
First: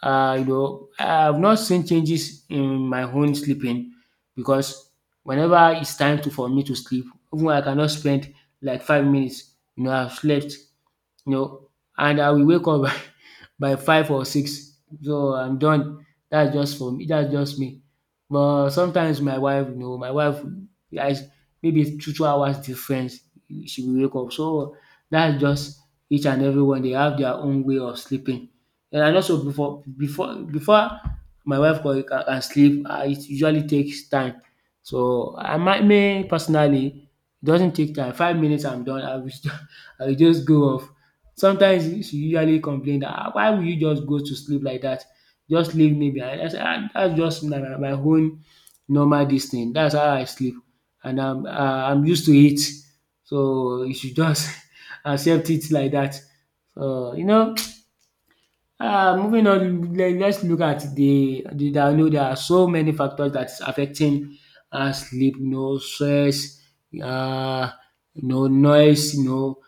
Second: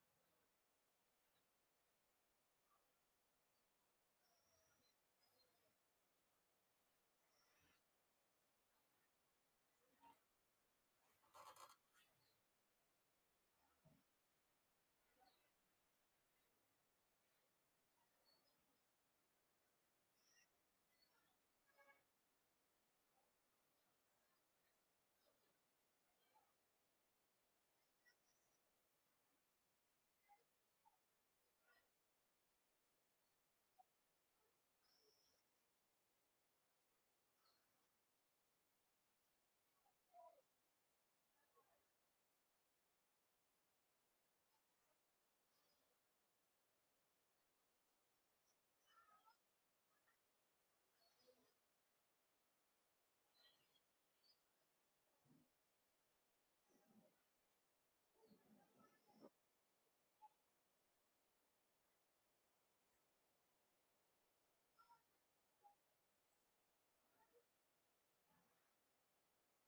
Speaker 1: I have not seen changes in my own sleeping because whenever it's time to for me to sleep, even I cannot spend like 5 minutes. I've slept, you know, and I will wake up by five or six. So I'm done. That's just for me. That's just me. But sometimes my wife, my wife, I maybe two hours difference, she will wake up. So that's just each and everyone. They have their own way of sleeping. And I also before my wife can, can sleep, it usually takes time. So I might me personally, it doesn't take time. 5 minutes, I'm done. I will, I will just go off. Sometimes she usually complain that, ah, why will you just go to sleep like that? Just leave me behind. I say, ah, dats just my own normal dis thing. That's how I sleep, and I'm I'm used to it. So you should just accept it like that. So you know Moving on, let's look at the, I know there are so many factors that's affecting sleep, you know, stress, uh, noise, you know.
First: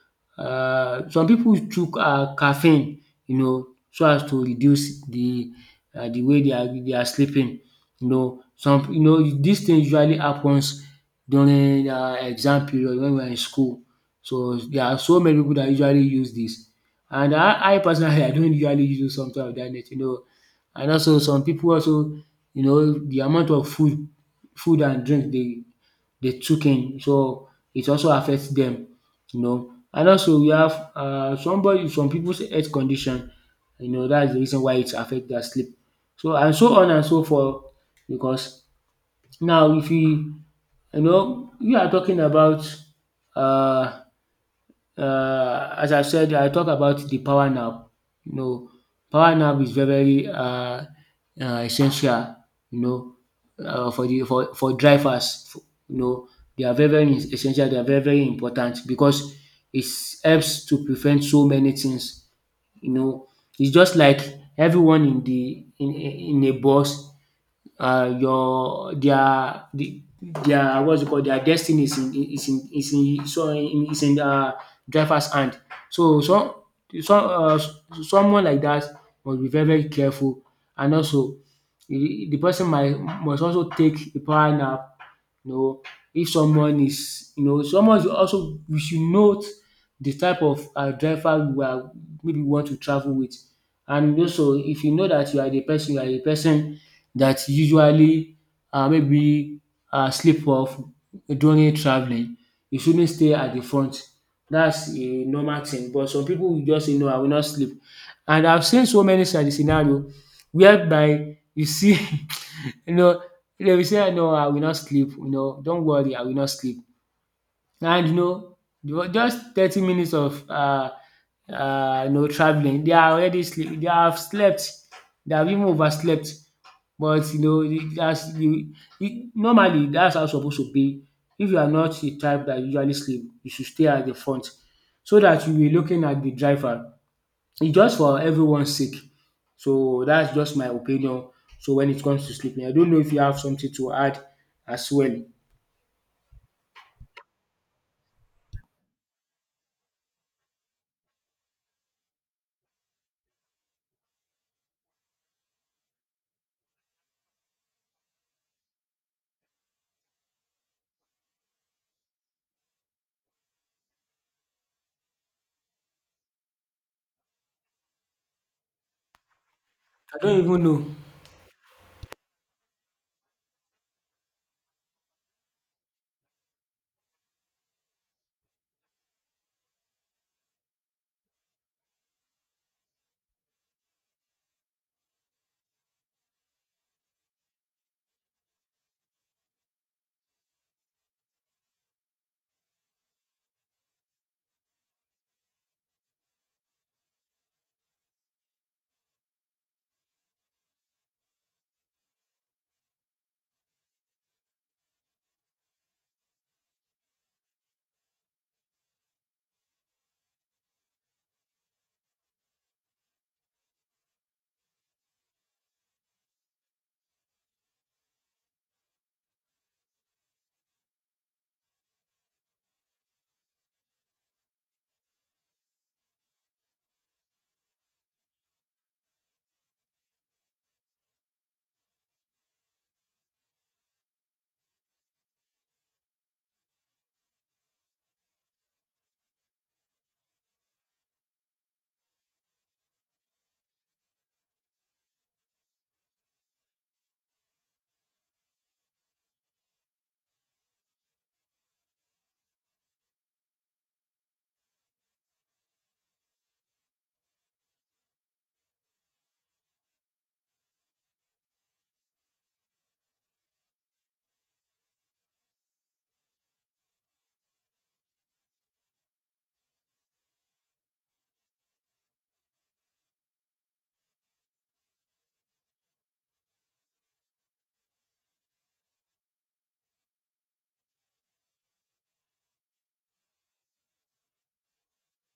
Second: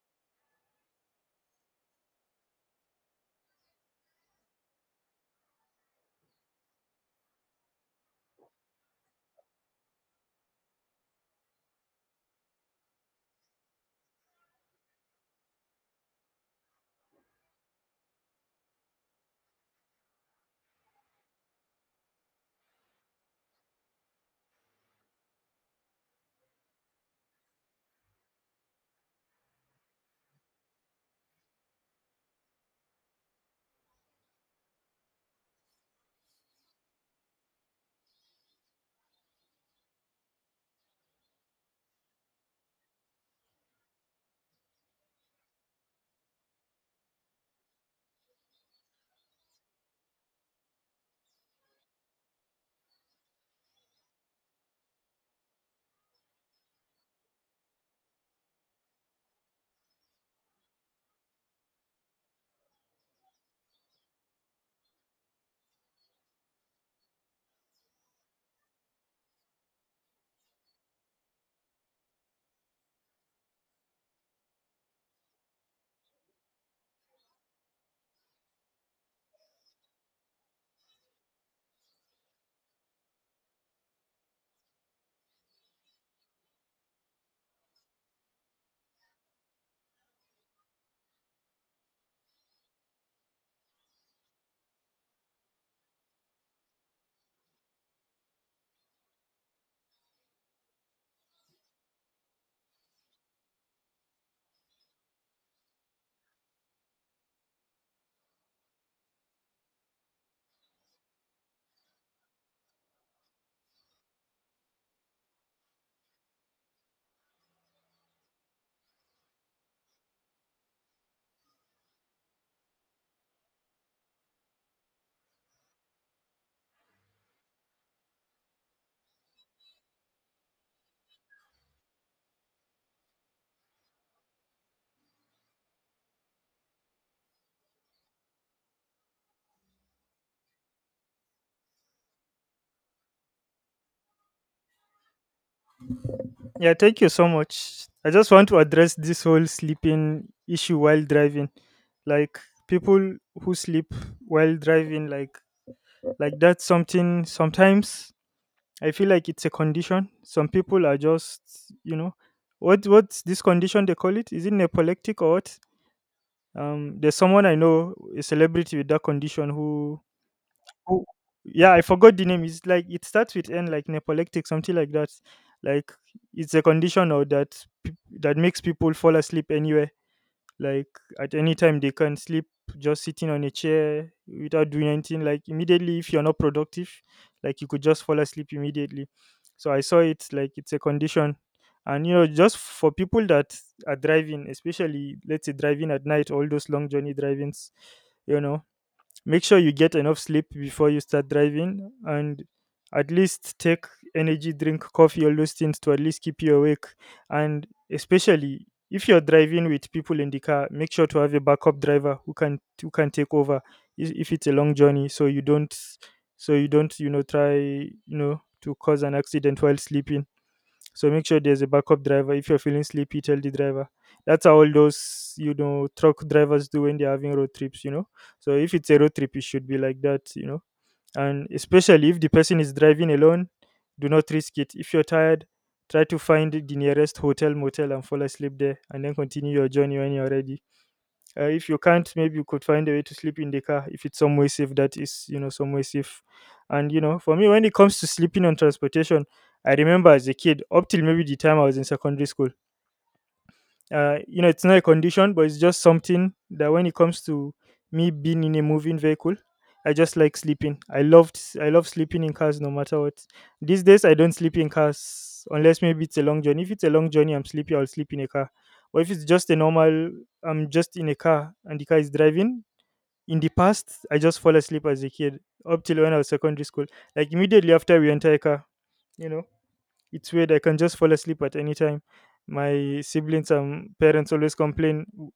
Speaker 1: Some people took caffeine, you know, so as to reduce the way they are sleeping. Some, you know, this thing usually happens during exam period when we are in school. So there are so many people that usually use this. And I personally I don't usually use something of that nature, you know. And also some people also, the amount of food and drink they took in, so it also affects them, you know. And also we have some people's health condition, you know, that's the reason why it affects their sleep. So and so on and so forth because now if we, you know, we are talking about uh as I said, I talk about the power nap. You know, power nap is very essential. You know, for for drivers, you know, they are very very essential. They are very very important because it helps to prevent so many things. You know, it's just like everyone in the in a bus, uh, your their the, their, what's it called, their destiny is in is in is in so in is in, driver's hand. So some, someone like that must be very very careful, and also the person might must also take a power nap, you know. If someone is, you know, someone is also, we should note the type of driver we are maybe we want to travel with. And also if you know that you are a person that usually, maybe sleep off during travelling, you shouldn't stay at the front. That's a normal thing, but some people will just say, no, I will not sleep. And I've seen so many scenario whereby you see you know, if dem say, sey, "No, I will not sleep," you know, "Don't worry, I will not sleep," and you know, just 30 minutes of you know travelling, they are already sleep they have slept, they have even overslept. But you know, as you normally, that's how e suppose to be. If you are not the type that usually sleep, you should stay at the front so that you will be looking at the driver. It's just for everyone's sake. So that's just my opinion. So when it comes to sleeping, I don't know if you have something to add as well.
Speaker 2: Yeah, thank you so much. I just want to address this whole sleeping issue while driving. Like people who sleep while driving, like that's something sometimes I feel like it's a condition. Some people are just you know, what what's this condition they call it? Is it narcoleptic or what? Um, there's someone I know, a celebrity with that condition who
Speaker 1: I don't even know.
Speaker 2: Oh, yeah, I forgot the name. It's like it starts with N, like nepolectic, something like that. Like it's a condition or that that makes people fall asleep anywhere. Like at any time they can sleep, just sitting on a chair without doing anything. Like immediately, if you're not productive, like you could just fall asleep immediately. So I saw it like it's a condition, and you know, just for people that are driving, especially let's say driving at night, all those long journey drivings, you know, make sure you get enough sleep before you start driving, and at least take energy drink, coffee, all those things to at least keep you awake. And especially if you're driving with people in the car, make sure to have a backup driver who can take over if it's a long journey, so you don't you know try you know to cause an accident while sleeping. So make sure there's a backup driver. If you're feeling sleepy, tell the driver. That's how all those you know truck drivers do when they're having road trips. You know, so if it's a road trip, it should be like that. You know, and especially if the person is driving alone, do not risk it. If you're tired, try to find the nearest hotel, motel, and fall asleep there, and then continue your journey when you're ready. If you can't, maybe you could find a way to sleep in the car if it's somewhere safe. That is, you know, somewhere safe. And you know, for me, when it comes to sleeping on transportation, I remember as a kid, up till maybe the time I was in secondary school, you know, it's not a condition, but it's just something that when it comes to me being in a moving vehicle, I just like sleeping. I love sleeping in cars no matter what. These days, I don't sleep in cars unless maybe it's a long journey. If it's a long journey, I'm sleepy, I'll sleep in a car. But if it's just a normal, I'm just in a car and the car is driving. In the past, I just fall asleep as a kid up till when I was secondary school. Like immediately after we enter a car, you know. It's weird. I can just fall asleep at any time. My siblings and parents always complain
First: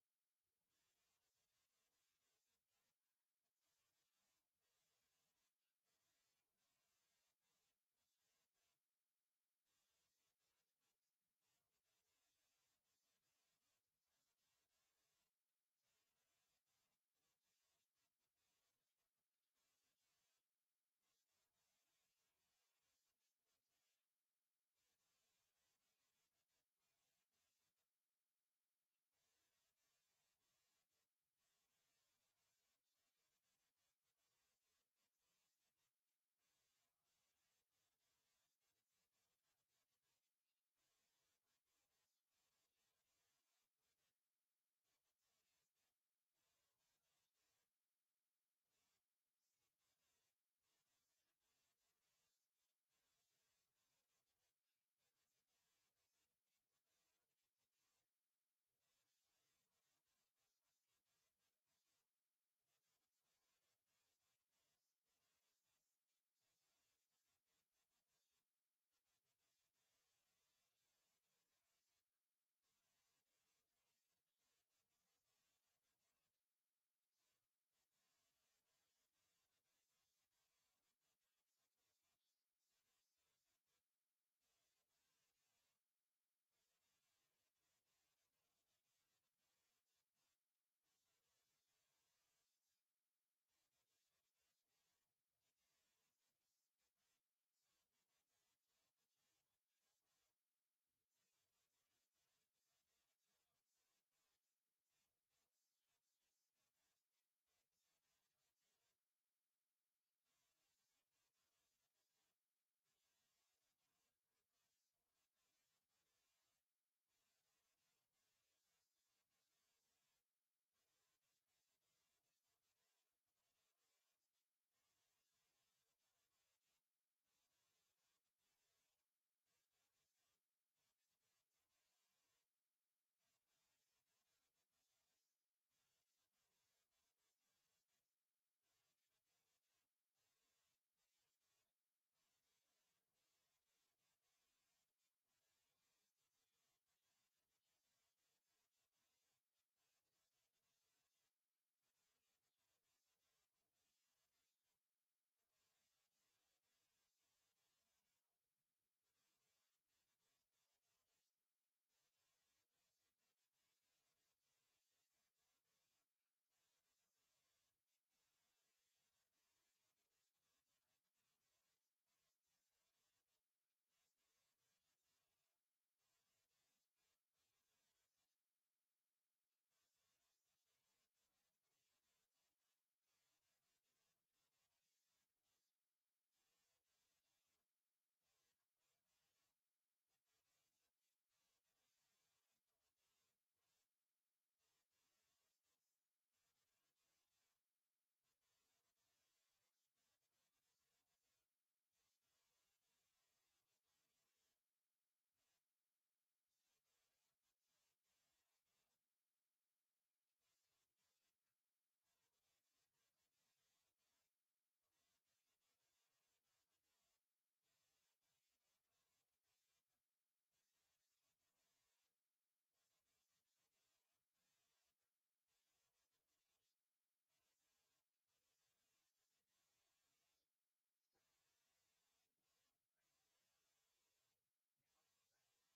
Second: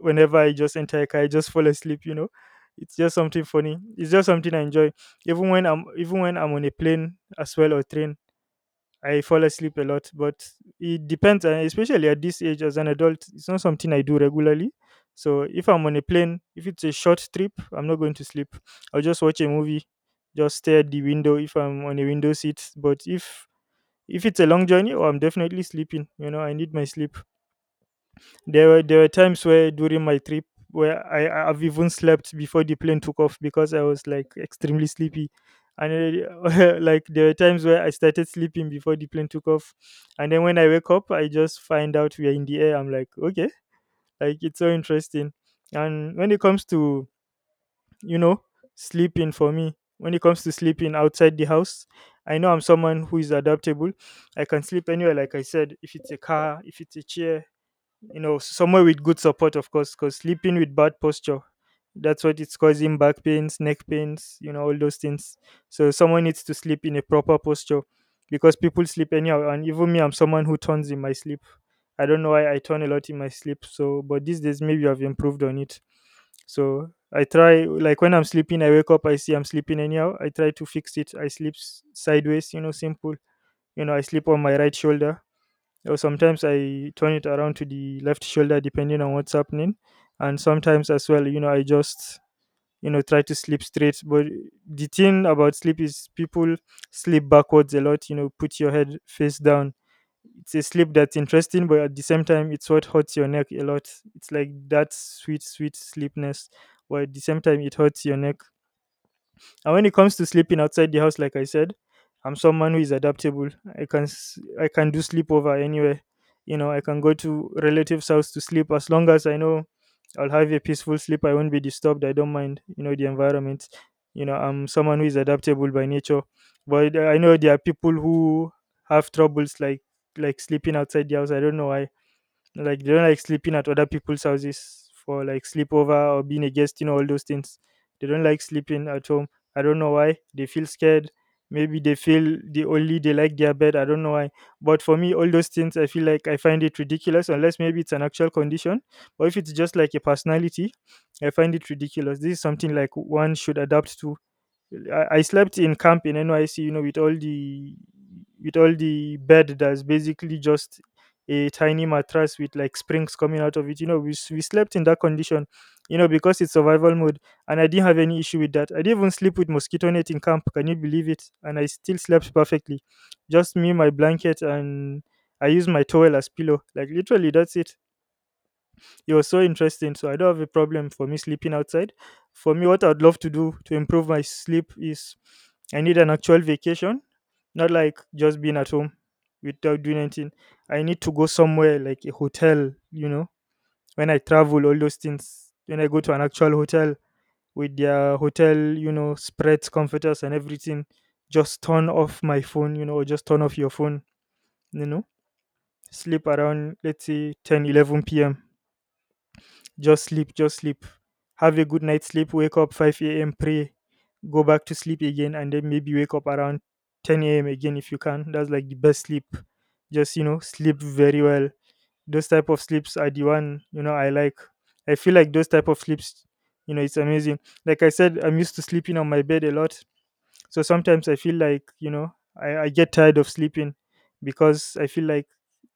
Speaker 2: whenever I just enter a car. I just fall asleep. You know, it's just something funny. It's just something I enjoy. Even when I'm on a plane as well or train, I fall asleep a lot. But it depends, especially at this age as an adult. It's not something I do regularly. So if I'm on a plane, if it's a short trip, I'm not going to sleep. I'll just watch a movie, just stare at the window if I'm on a window seat. But if it's a long journey, oh, I'm definitely sleeping. You know, I need my sleep. There were times where during my trip where I've even slept before the plane took off because I was like extremely sleepy. And like there were times where I started sleeping before the plane took off, and then when I wake up, I just find out we are in the air. I'm like, okay, like it's so interesting. And when it comes to you know sleeping, for me, when it comes to sleeping outside the house, I know I'm someone who is adaptable. I can sleep anywhere. Like I said, if it's a car, if it's a chair, you know, somewhere with good support, of course, because sleeping with bad posture, that's what it's causing: back pains, neck pains, you know, all those things. So someone needs to sleep in a proper posture, because people sleep anyhow. And even me, I'm someone who turns in my sleep. I don't know why I turn a lot in my sleep. So but these days maybe I've improved on it. So I try, like when I'm sleeping, I wake up, I see I'm sleeping anyhow. I try to fix it. I sleep sideways, you know, simple. You know, I sleep on my right shoulder. Or sometimes I turn it around to the left shoulder depending on what's happening. And sometimes as well, you know, I just try to sleep straight. But the thing about sleep is people sleep backwards a lot, you know, put your head face down. It's a sleep that's interesting, but at the same time, it's what hurts your neck a lot. It's like that sweet, sweet sleepness, but at the same time, it hurts your neck. And when it comes to sleeping outside the house, like I said, I'm someone who is adaptable. I can do sleepover anywhere. You know, I can go to relatives' house to sleep as long as I know I'll have a peaceful sleep. I won't be disturbed. I don't mind, you know, the environment. You know, I'm someone who is adaptable by nature. But I know there are people who have troubles like sleeping outside the house. I don't know why. Like they don't like sleeping at other people's houses for like sleepover or being a guest, you know, all those things. They don't like sleeping at home. I don't know why. They feel scared. Maybe they feel they only they like their bed. I don't know why. But for me, all those things, I feel like I find it ridiculous, unless maybe it's an actual condition. Or if it's just like a personality, I find it ridiculous. This is something like one should adapt to. I slept in camp in NYC, you know, with all the bed that's basically just a tiny mattress with like springs coming out of it. You know, we slept in that condition, you know, because it's survival mode, and I didn't have any issue with that. I didn't even sleep with mosquito net in camp. Can you believe it? And I still slept perfectly, just me, my blanket, and I used my towel as pillow. Like literally, that's it. It was so interesting. So I don't have a problem for me sleeping outside. For me, what I'd love to do to improve my sleep is I need an actual vacation, not like just being at home without doing anything. I need to go somewhere like a hotel, you know, when I travel, all those things. When I go to an actual hotel with their hotel, you know, spreads, comforters, and everything, just turn off my phone, you know, or just turn off your phone, you know, sleep around, let's say, 10, 11 p.m. Just sleep, just sleep. Have a good night's sleep, wake up 5 a.m., pray, go back to sleep again, and then maybe wake up around 10 a.m. again if you can. That's like the best sleep. Just, you know, sleep very well. Those type of sleeps are the one, you know, I like. I feel like those type of sleeps, you know, it's amazing. Like I said, I'm used to sleeping on my bed a lot. So sometimes I feel like, you know, I get tired of sleeping because I feel like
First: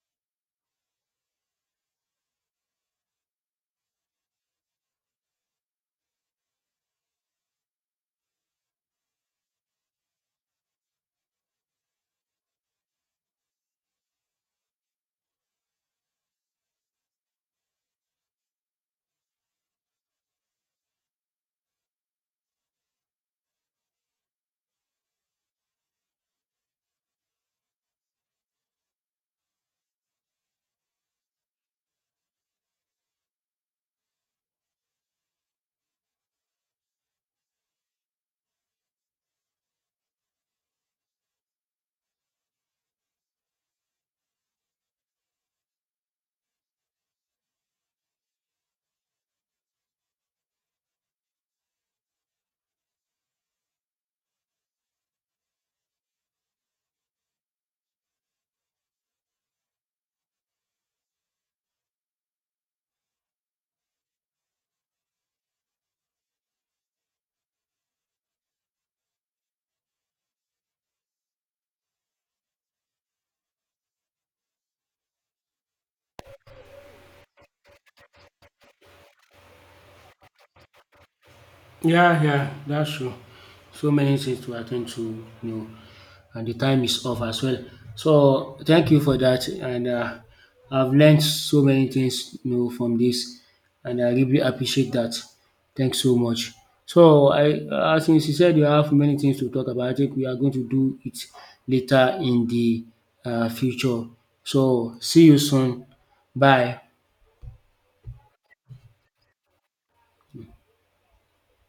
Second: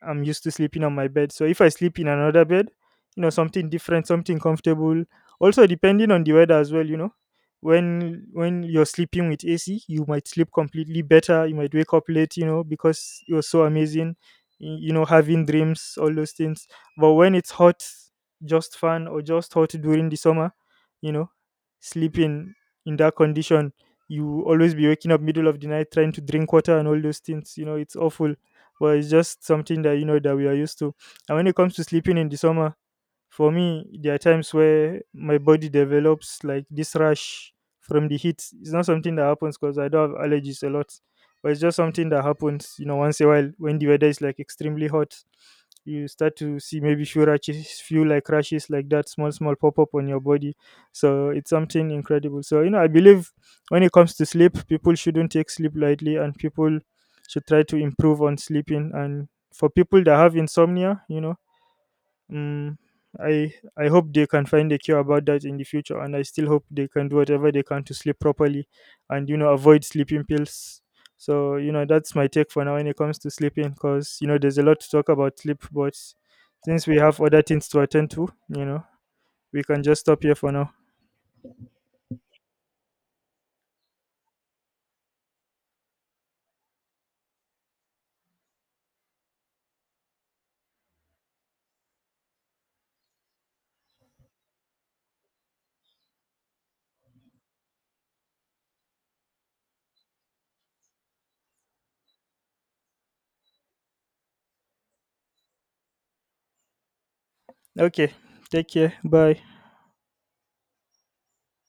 Speaker 2: I'm used to sleeping on my bed. So if I sleep in another bed, you know, something different, something comfortable. Also depending on the weather as well, you know. When you're sleeping with AC, you might sleep completely better. You might wake up late, you know, because it was so amazing, you know, having dreams, all those things. But when it's hot, just fun or just hot during the summer, you know, sleeping in that condition, you always be waking up middle of the night trying to drink water and all those things, you know, it's awful. But it's just something that, you know, that we are used to. And when it comes to sleeping in the summer, for me, there are times where my body develops like this rash from the heat. It's not something that happens because I don't have allergies a lot, but it's just something that happens, you know, once in a while when the weather is like extremely hot. You start to see maybe few rashes, few like rashes like that, small, small, pop up on your body. So it's something incredible. So, you know, I believe when it comes to sleep, people shouldn't take sleep lightly, and people should try to improve on sleeping. And for people that have insomnia, you know, Mm, I hope they can find a cure about that in the future, and I still hope they can do whatever they can to sleep properly, and you know avoid sleeping pills. So you know that's my take for now when it comes to sleeping, because you know there's a lot to talk about sleep, but since we have other things to attend to, you know we can just stop here for now.
Speaker 1: Yeah, yeah, that's true. So many things to attend to, you know, and the time is off as well. So thank you for that, and I've learned so many things, you know, from this, and I really appreciate that. Thanks so much. So I, since you said you have many things to talk about, I think we are going to do it later in the future. So see you soon. Bye.
Speaker 2: Okay, take care, bye.